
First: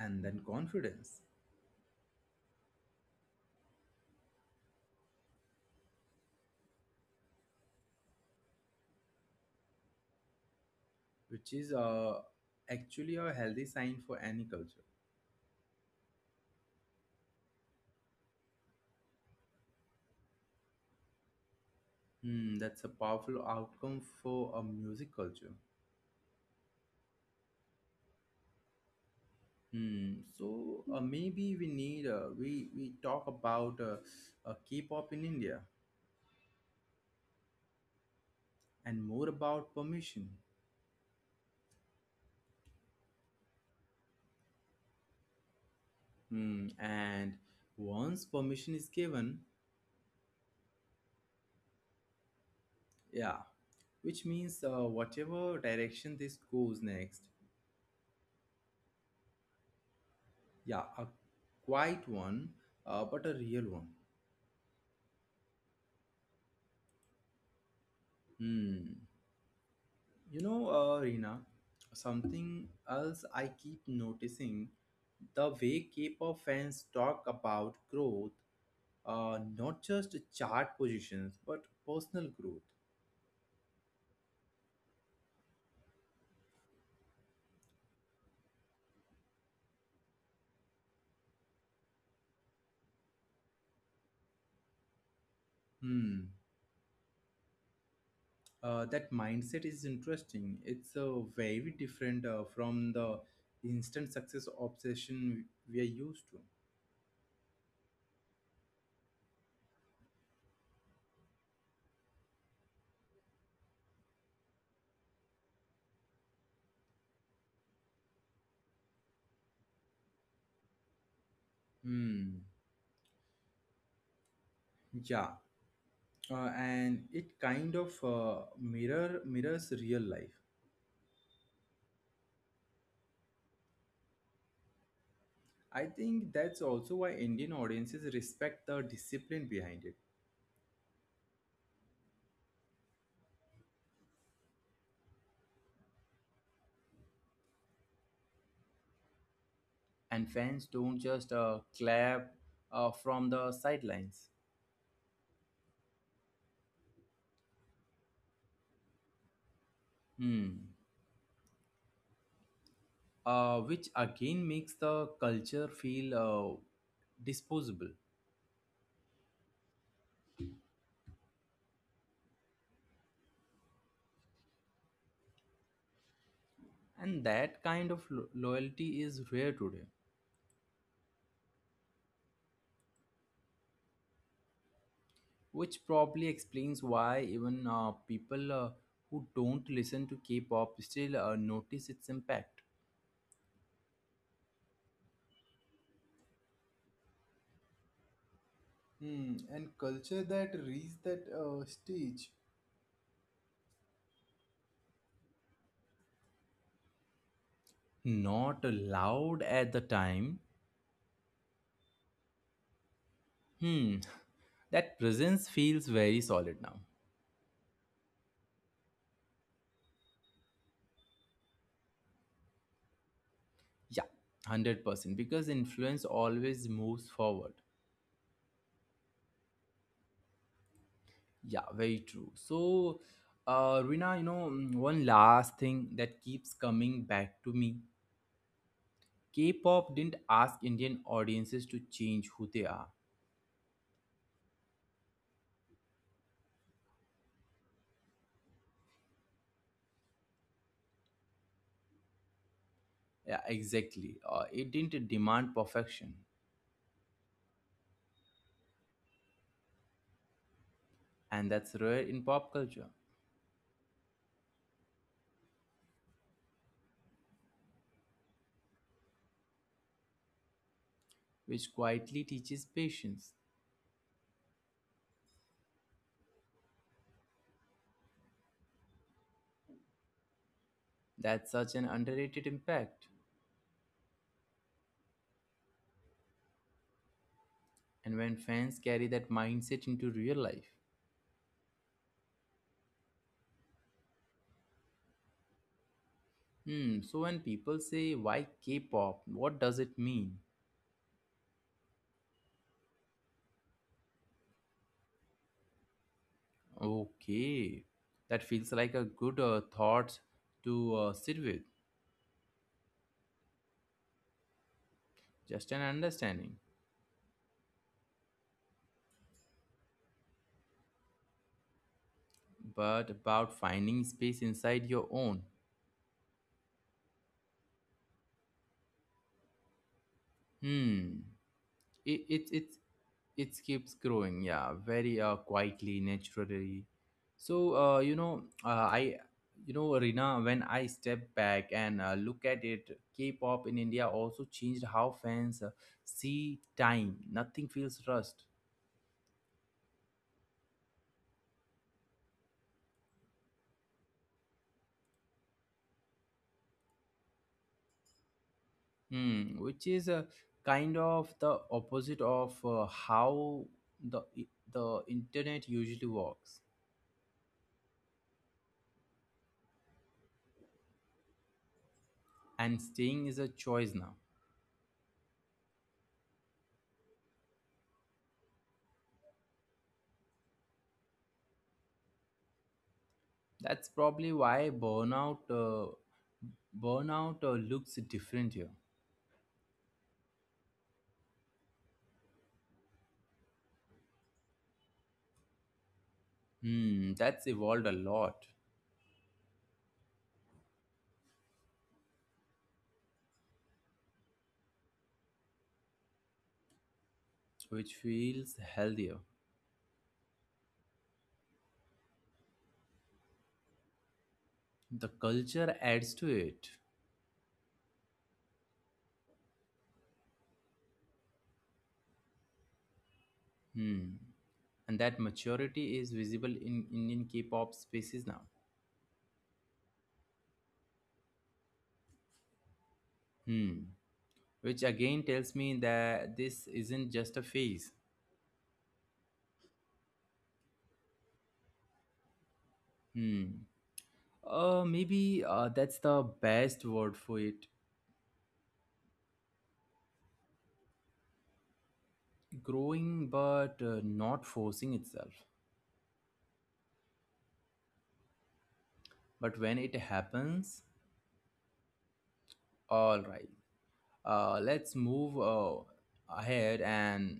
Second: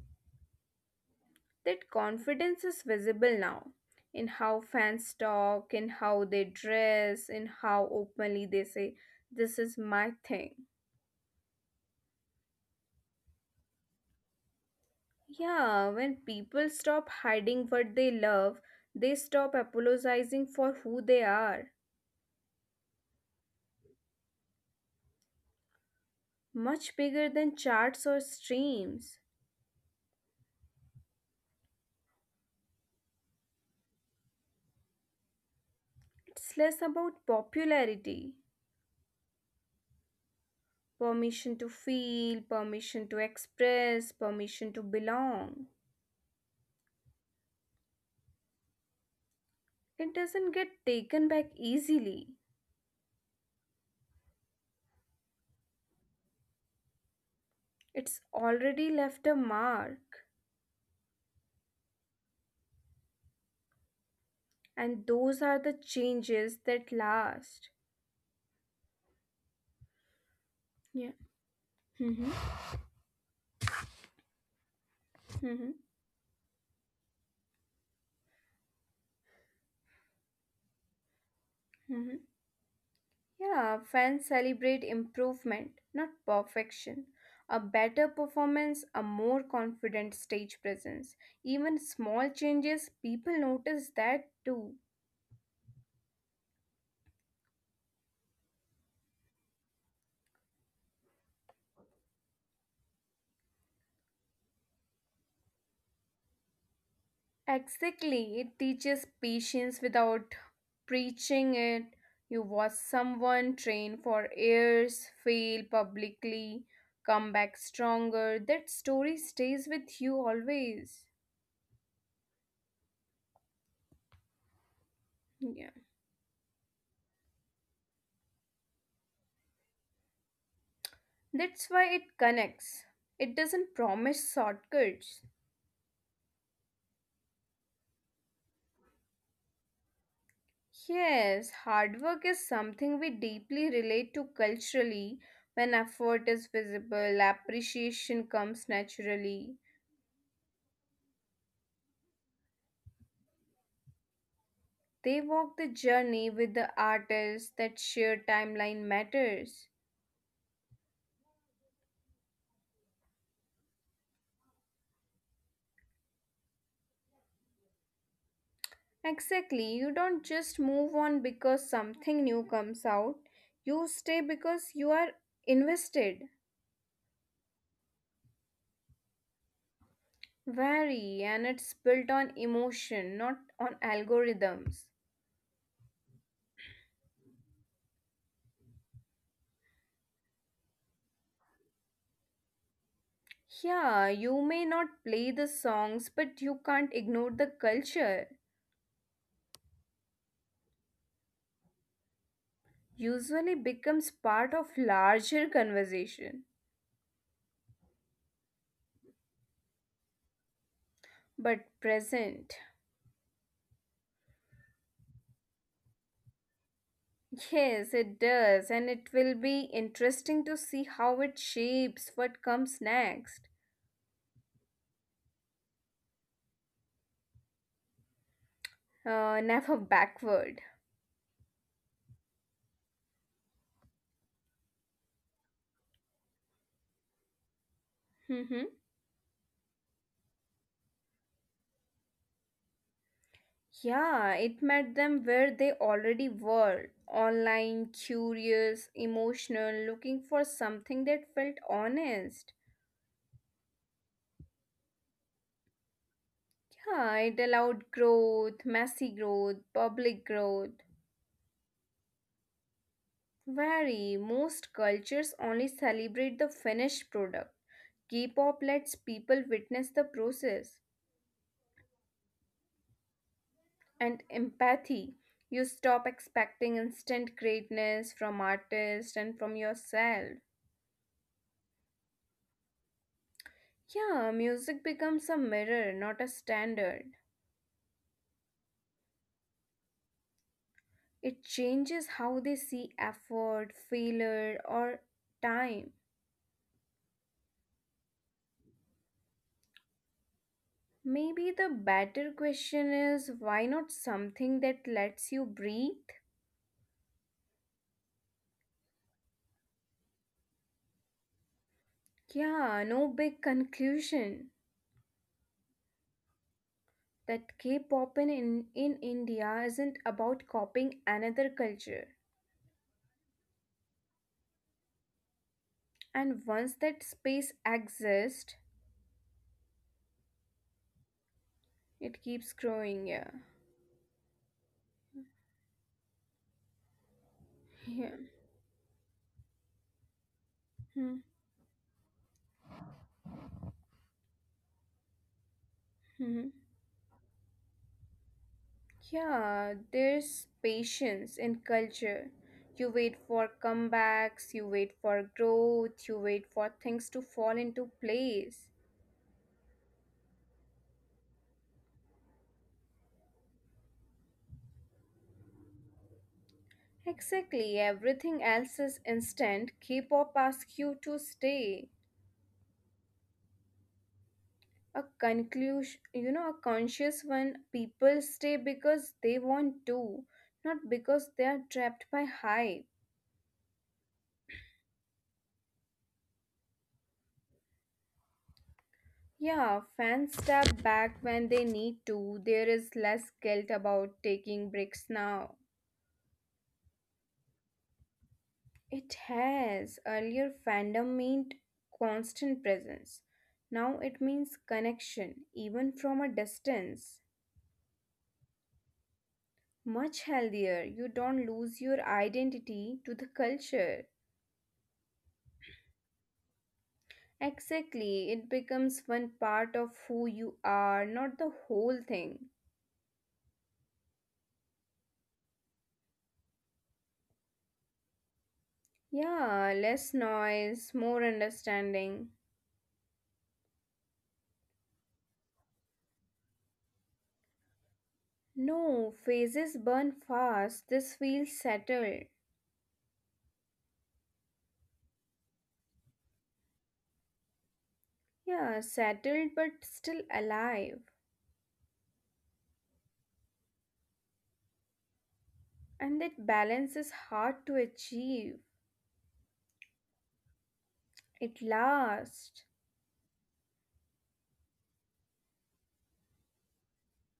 Speaker 1: and then confidence,
Speaker 2: That confidence is visible now in how fans talk, in how they dress, in how openly they say, this is my thing.
Speaker 1: which is actually a healthy sign for any culture.
Speaker 2: Yeah, when people stop hiding what they love, they stop apologizing for who they are.
Speaker 1: That's a powerful outcome for a music culture.
Speaker 2: Much bigger than charts or streams.
Speaker 1: Hmm. so uh, maybe we need we talk about K-pop in India
Speaker 2: It's less about popularity,
Speaker 1: and more about permission.
Speaker 2: permission to feel, permission to express, permission to belong.
Speaker 1: Hmm, and once permission is given,
Speaker 2: It doesn't get taken back easily.
Speaker 1: yeah, which means whatever direction this goes next.
Speaker 2: It's already left a mark.
Speaker 1: Yeah, a quiet one, but a real one.
Speaker 2: And those are the changes that last.
Speaker 1: Hmm. You know,
Speaker 2: Yeah.
Speaker 1: Reena,
Speaker 2: Mm-hmm.
Speaker 1: something else I keep noticing, the
Speaker 2: Mm-hmm.
Speaker 1: way K pop fans talk about growth, not just chart positions, but
Speaker 2: Mm-hmm.
Speaker 1: personal growth.
Speaker 2: Yeah, fans celebrate improvement, not perfection. A better performance, a more confident stage presence. Even small changes, people notice that too.
Speaker 1: Hmm. That mindset is interesting. It's very different from the instant success obsession we are used to.
Speaker 2: Exactly. It teaches patience without preaching it. You watch someone train for years, fail publicly, come back stronger. That story stays with you always.
Speaker 1: Hmm. Yeah,
Speaker 2: Yeah.
Speaker 1: and it kind of mirrors real life.
Speaker 2: That's why it connects. It doesn't promise shortcuts.
Speaker 1: I think that's also why Indian audiences respect the discipline behind it,
Speaker 2: Yes, hard work is something we deeply relate to culturally. When effort is visible, appreciation comes naturally.
Speaker 1: and fans don't just clap from the sidelines.
Speaker 2: They walk the journey with the artists that shared timeline matters.
Speaker 1: Hmm. Which again makes the culture feel disposable,
Speaker 2: Exactly, you don't just move on because something new comes out, you stay because you are invested.
Speaker 1: and that kind of loyalty is rare today,
Speaker 2: Vary and it's built on emotion, not on algorithms.
Speaker 1: which probably explains why even people who don't listen to K-pop still notice its impact.
Speaker 2: Yeah, you may not play the songs, but you can't ignore the culture.
Speaker 1: Hmm. And culture that reached that stage.
Speaker 2: Usually becomes part of larger conversation,
Speaker 1: Not loud at the time.
Speaker 2: but present.
Speaker 1: Hmm. That presence feels very solid now.
Speaker 2: Yes, it does, and it will be interesting to see how it shapes what comes next.
Speaker 1: Yeah, 100%. Because influence always moves forward.
Speaker 2: [LAUGHS] Never backward.
Speaker 1: Yeah, very true. So, Rina, you know, one last thing that keeps coming back to me,
Speaker 2: Mm-hmm.
Speaker 1: K pop didn't ask Indian audiences to change who they are.
Speaker 2: Yeah, it met them where they already were online, curious, emotional, looking for something that felt honest.
Speaker 1: Yeah, exactly. It didn't demand perfection.
Speaker 2: Yeah, it allowed growth, messy growth, public growth.
Speaker 1: And that's rare in pop culture,
Speaker 2: Very, most cultures only celebrate the finished product. K pop lets people witness the process.
Speaker 1: which quietly teaches patience.
Speaker 2: And empathy. You stop expecting instant greatness from artists and from yourself.
Speaker 1: That's such an underrated impact.
Speaker 2: Yeah, music becomes a mirror, not a standard.
Speaker 1: And when fans carry that mindset into real life.
Speaker 2: It changes how they see effort, failure, or time.
Speaker 1: Hmm, so when people say, why K pop? What does it mean?
Speaker 2: Maybe the better question is why not something that lets you breathe?
Speaker 1: Okay, that feels like a good thought to sit with,
Speaker 2: Yeah, no big conclusion.
Speaker 1: just an understanding.
Speaker 2: That K pop in India isn't about copying another culture.
Speaker 1: But about finding space inside your own.
Speaker 2: And once that space exists
Speaker 1: Hmm,
Speaker 2: it
Speaker 1: it, it,
Speaker 2: keeps
Speaker 1: it.
Speaker 2: growing, yeah.
Speaker 1: it keeps growing, yeah, very quietly, naturally. so uh,
Speaker 2: Yeah.
Speaker 1: you know uh, i you know, Rina, when I step back and look at it, K-pop in India also changed how fans
Speaker 2: Mm-hmm.
Speaker 1: see time. Nothing feels rushed.
Speaker 2: Yeah, there's patience in culture. You wait for comebacks, you wait for growth, you wait for things to fall into place.
Speaker 1: Hmm, which is a kind of the opposite of how the the internet usually works.
Speaker 2: Exactly, everything else is instant, K-pop asks you to stay.
Speaker 1: And staying is a choice now.
Speaker 2: A conclusion, a conscious one, people stay because they want to, not because they are trapped by hype.
Speaker 1: That's probably why burnout looks different here.
Speaker 2: Yeah, fans step back when they need to. There is less guilt about taking breaks now.
Speaker 1: Hmm, that's evolved a lot,
Speaker 2: It has. Earlier, fandom meant constant presence. Now it means connection, even from a distance.
Speaker 1: which feels healthier.
Speaker 2: Much healthier. You don't lose your identity to the culture.
Speaker 1: The culture adds to it.
Speaker 2: Exactly. It becomes one part of who you are, not the whole thing.
Speaker 1: Hmm. And that maturity is visible in Indian K-pop spaces now.
Speaker 2: Yeah, less noise, more understanding.
Speaker 1: Hmm. Which again tells me that this isn't just a phase.
Speaker 2: No, phases burn fast. This feels settled.
Speaker 1: Hmm. Maybe that's the best word for it.
Speaker 2: Yeah, settled but still alive.
Speaker 1: Growing but not forcing itself.
Speaker 2: And that balance is hard to achieve.
Speaker 1: But when it happens,
Speaker 2: It lasts.
Speaker 1: all right, let's move ahead. And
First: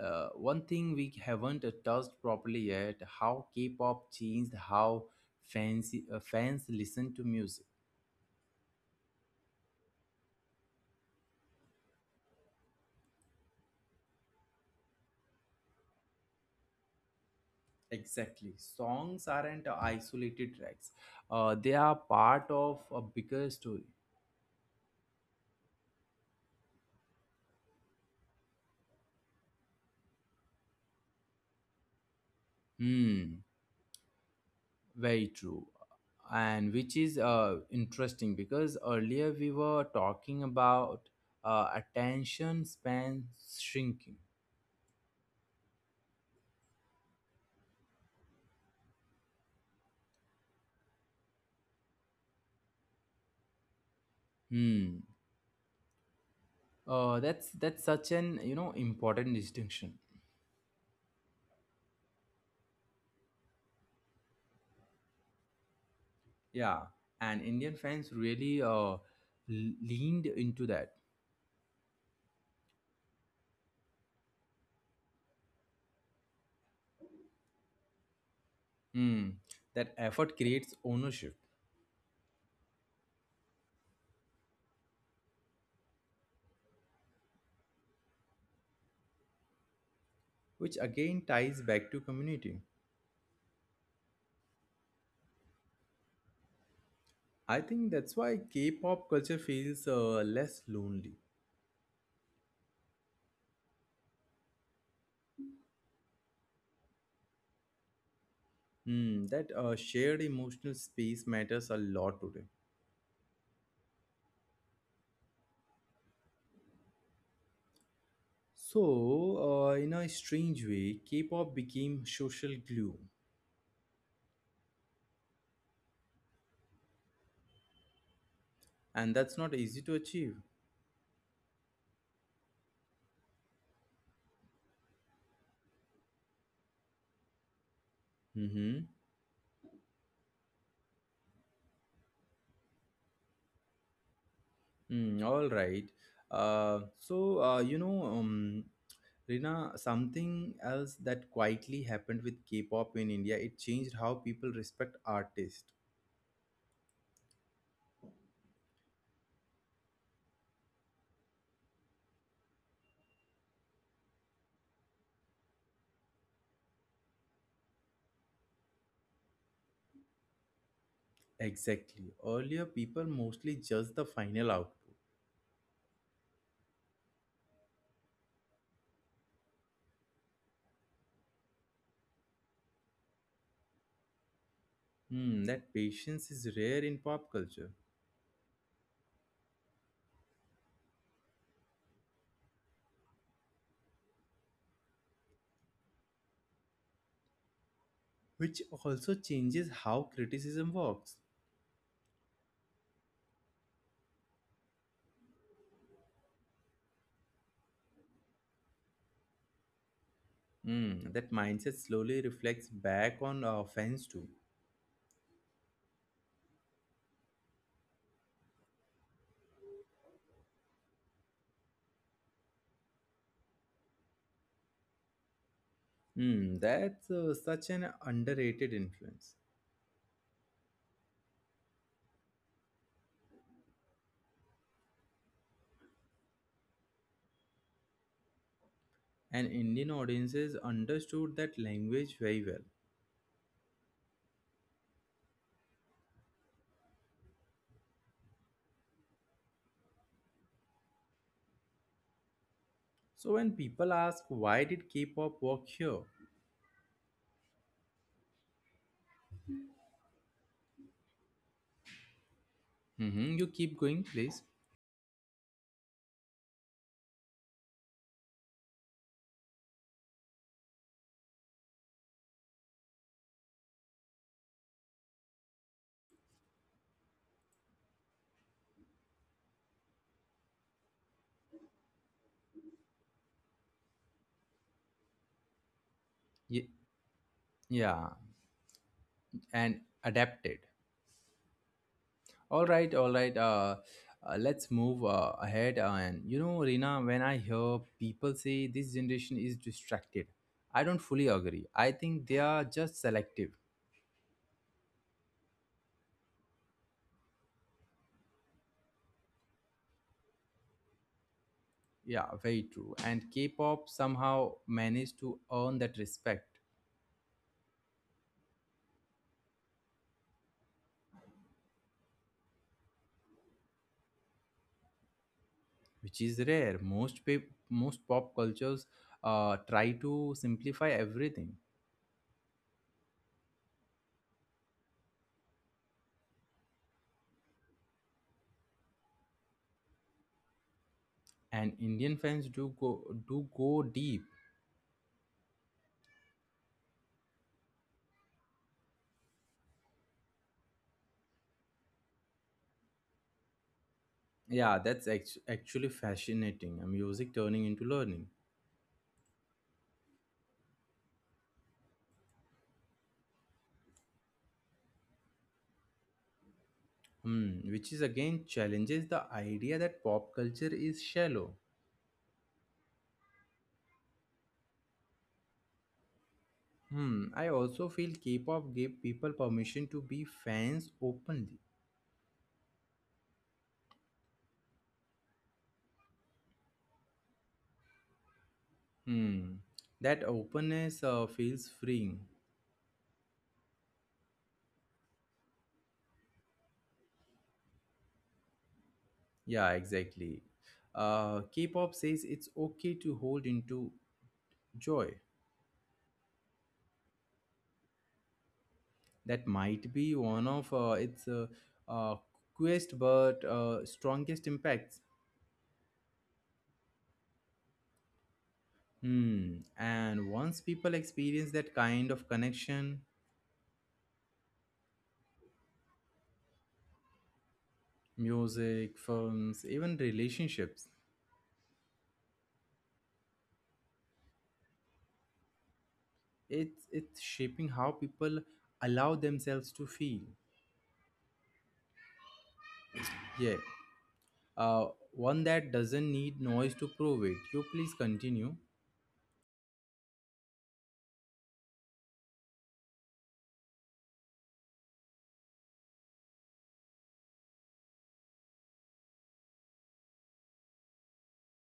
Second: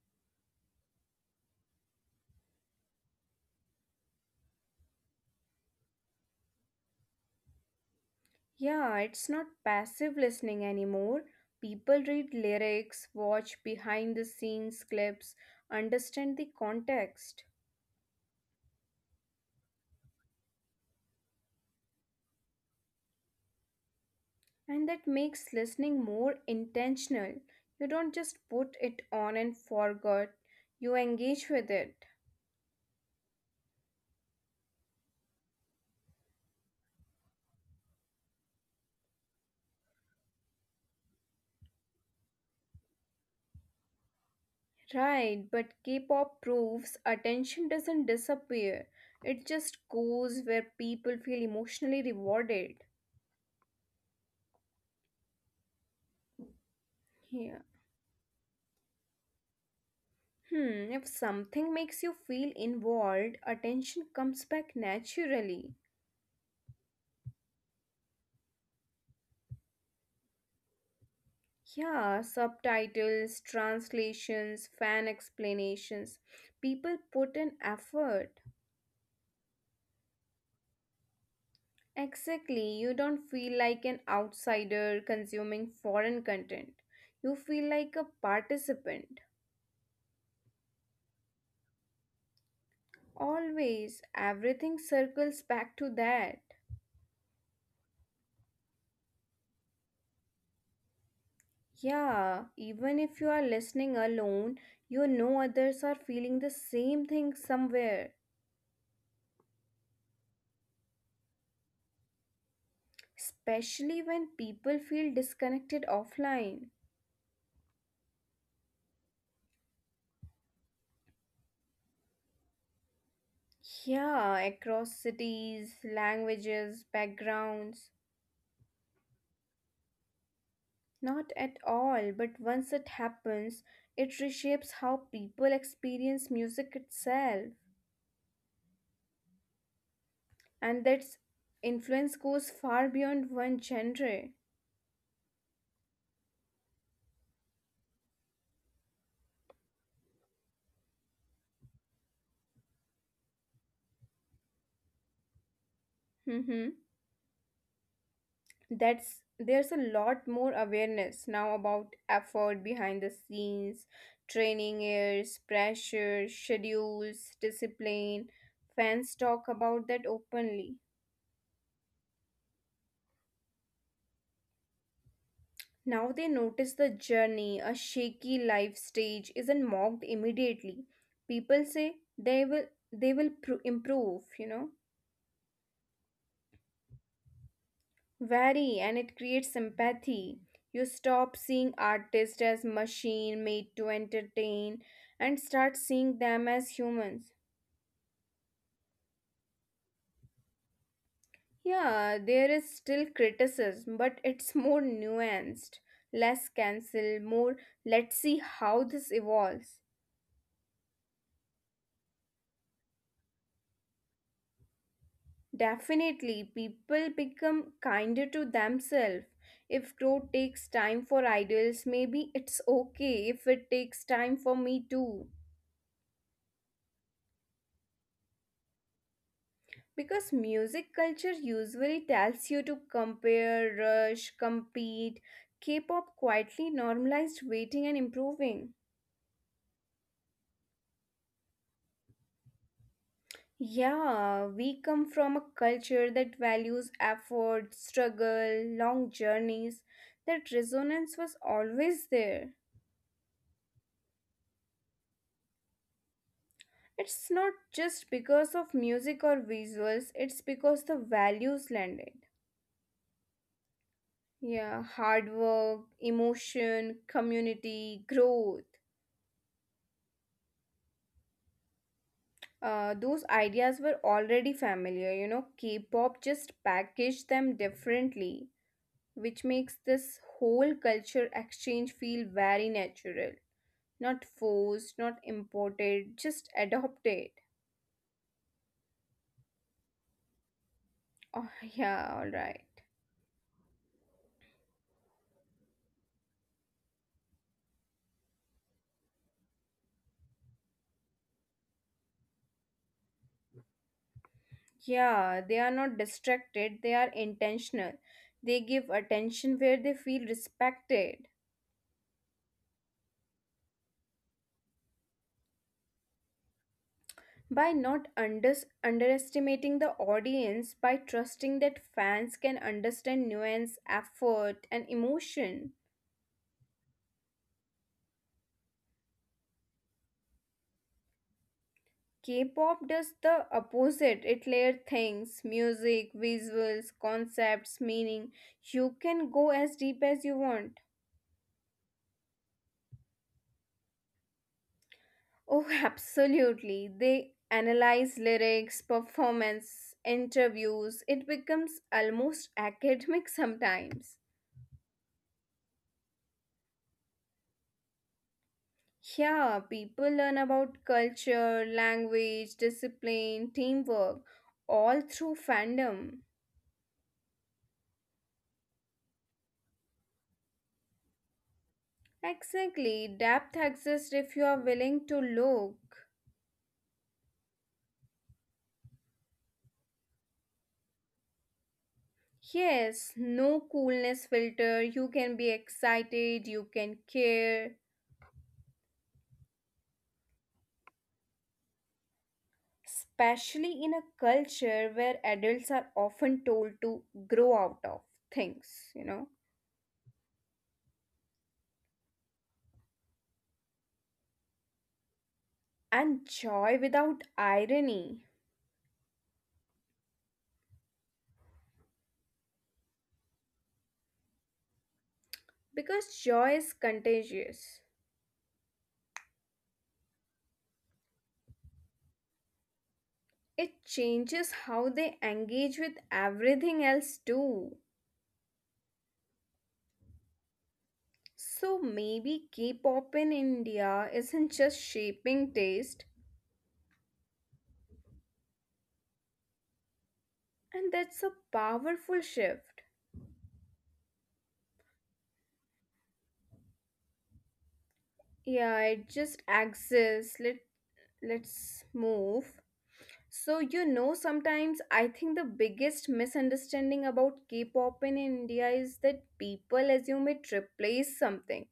Speaker 1: one thing we haven't touched properly yet, how K-pop changed how fans listen to music.
Speaker 2: Yeah, it's not passive listening anymore. People read lyrics, watch behind the scenes clips, understand the context.
Speaker 1: Exactly, songs aren't isolated tracks, they are part of a bigger story.
Speaker 2: And that makes listening more intentional. You don't just put it on and forget, you engage with it.
Speaker 1: Hmm. Very true. And which is interesting because earlier we were talking about attention span shrinking.
Speaker 2: Right, but K pop proves attention doesn't disappear, it just goes where people feel emotionally rewarded.
Speaker 1: Hmm.
Speaker 2: Yeah.
Speaker 1: That's such an important distinction.
Speaker 2: Hmm, if something makes you feel involved, attention comes back naturally.
Speaker 1: Yeah, and Indian fans really leaned into that.
Speaker 2: Yeah, subtitles, translations, fan explanations. People put in effort.
Speaker 1: Hmm. That effort creates ownership,
Speaker 2: Exactly, you don't feel like an outsider consuming foreign content. You feel like a participant.
Speaker 1: which again ties back to community.
Speaker 2: Always, everything circles back to that.
Speaker 1: I think that's why K-pop culture feels less lonely.
Speaker 2: Yeah, even if you are listening alone, you know others are feeling the same thing somewhere,
Speaker 1: Hmm, that shared emotional space matters a lot today.
Speaker 2: especially when people feel disconnected offline.
Speaker 1: So, in a strange way, K-pop became social glue,
Speaker 2: Yeah, across cities, languages, backgrounds.
Speaker 1: and that's not easy to achieve.
Speaker 2: Not at all, but once it happens, it reshapes how people experience music itself,
Speaker 1: Mm-hmm.
Speaker 2: and that influence goes far beyond one genre.
Speaker 1: Mm, all right. So, you know, Rina, something else that quietly happened with K-pop in India, it changed how people respect artists.
Speaker 2: Mm-hmm. That's there's a lot more awareness now about effort behind the scenes, training airs, pressure, schedules, discipline. Fans talk about that openly.
Speaker 1: Exactly. Earlier, people mostly judged the final output.
Speaker 2: Now they notice the journey, a shaky life stage isn't mocked immediately. People say they will pro- improve, you know.
Speaker 1: Hmm, that patience is rare in pop culture,
Speaker 2: Very, and it creates empathy. You stop seeing artists as machine made to entertain and start seeing them as humans.
Speaker 1: which also changes how criticism works.
Speaker 2: Yeah, there is still criticism, but it's more nuanced, less cancel, more let's see how this evolves.
Speaker 1: Hmm, that mindset slowly reflects back on fans too.
Speaker 2: Definitely, people become kinder to themselves. If growth takes time for idols, maybe it's okay if it takes time for me too.
Speaker 1: Hmm, that's such an underrated influence.
Speaker 2: Because music culture usually tells you to compare, rush, compete. K pop quietly normalized waiting and improving.
Speaker 1: And Indian audiences understood that language very well.
Speaker 2: Yeah, we come from a culture that values effort, struggle, long journeys. That resonance was always there.
Speaker 1: So when people ask why did K-pop work here,
Speaker 2: It's not just because of music or visuals, it's because the values landed.
Speaker 1: hmm, you keep going, please.
Speaker 2: Yeah, hard work, emotion, community, growth. Those ideas were already familiar. You know, K pop just packaged them differently, which makes this whole culture exchange feel very natural. Not forced, not imported, just
Speaker 1: Ye-
Speaker 2: adopted. [LAUGHS]
Speaker 1: yeah, and adapt it.
Speaker 2: Oh, yeah, alright.
Speaker 1: All right, all right. Let's move ahead. And you know, Rina, when I hear people say this generation is distracted, I don't fully agree. I think they are just selective.
Speaker 2: Yeah, they are not distracted, they are intentional. They give attention where they feel respected.
Speaker 1: Yeah, very true. And K-pop somehow managed to earn that respect,
Speaker 2: By not unders underestimating the audience, by trusting that fans can understand nuance, effort, and emotion.
Speaker 1: which is rare. Most pop cultures try to simplify everything,
Speaker 2: K pop does the opposite, it layers things: music, visuals, concepts, meaning. You can go as deep as you want.
Speaker 1: and Indian fans do go deep.
Speaker 2: Oh, [LAUGHS] absolutely. They analyze lyrics, performance, interviews. It becomes almost [LAUGHS] academic sometimes.
Speaker 1: Yeah, that's actually fascinating. Music turning into learning.
Speaker 2: Yeah, people learn about culture, language, discipline, teamwork, all through fandom.
Speaker 1: Hmm, which is again challenges the idea that pop culture is shallow.
Speaker 2: Exactly, depth exists if you are willing to look.
Speaker 1: Hmm, I also feel K-pop gave people permission to be fans openly.
Speaker 2: Yes, no coolness filter, you can be excited, you can care.
Speaker 1: Hmm, that openness feels freeing.
Speaker 2: Especially in a culture where adults are often told to grow out of things, you know,
Speaker 1: Yeah, exactly. K-pop says it's okay to hold into joy.
Speaker 2: and joy without irony
Speaker 1: That might be one of its uh, quest but strongest impacts.
Speaker 2: because joy is contagious.
Speaker 1: Hmm, and once people experience that kind of connection,
Speaker 2: It changes how they engage with everything else too.
Speaker 1: music, films, even relationships.
Speaker 2: So maybe K pop in India isn't just shaping taste,
Speaker 1: It's shaping how people allow themselves to feel.
Speaker 2: and that's a powerful shift.
Speaker 1: Yeah, uh, one that doesn't need noise to prove it. You please continue.
Speaker 2: Yeah, it just exists. Let's move. So, you know, sometimes I think the biggest misunderstanding about K pop in India is that people assume it replaced something,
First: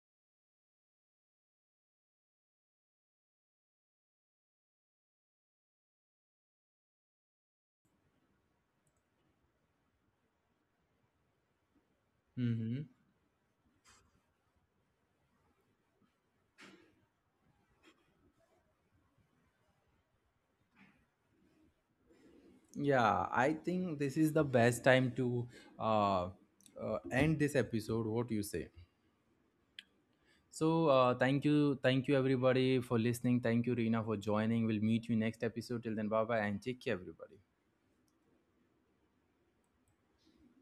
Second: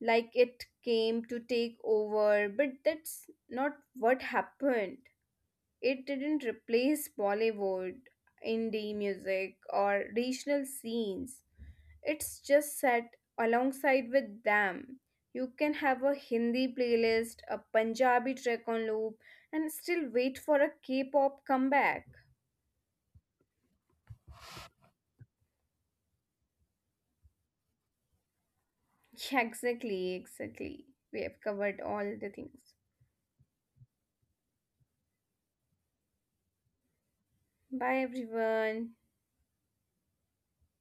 Speaker 2: like it came to take over, but that's not what happened. It didn't replace Bollywood, indie music, or regional scenes. It's just
Speaker 1: Mm-hmm.
Speaker 2: set alongside with them. You can have a Hindi playlist, a Punjabi track on loop, and still wait for a K pop comeback. [LAUGHS]
Speaker 1: Yeah, I think this is the best time to uh, end this episode. What you say?
Speaker 2: Yeah, exactly.
Speaker 1: So
Speaker 2: We have covered all
Speaker 1: thank you
Speaker 2: the things.
Speaker 1: everybody for listening. Thank you Reena for joining. We'll meet you next episode. Till then, bye bye and take care, everybody.
Speaker 2: Bye, everyone.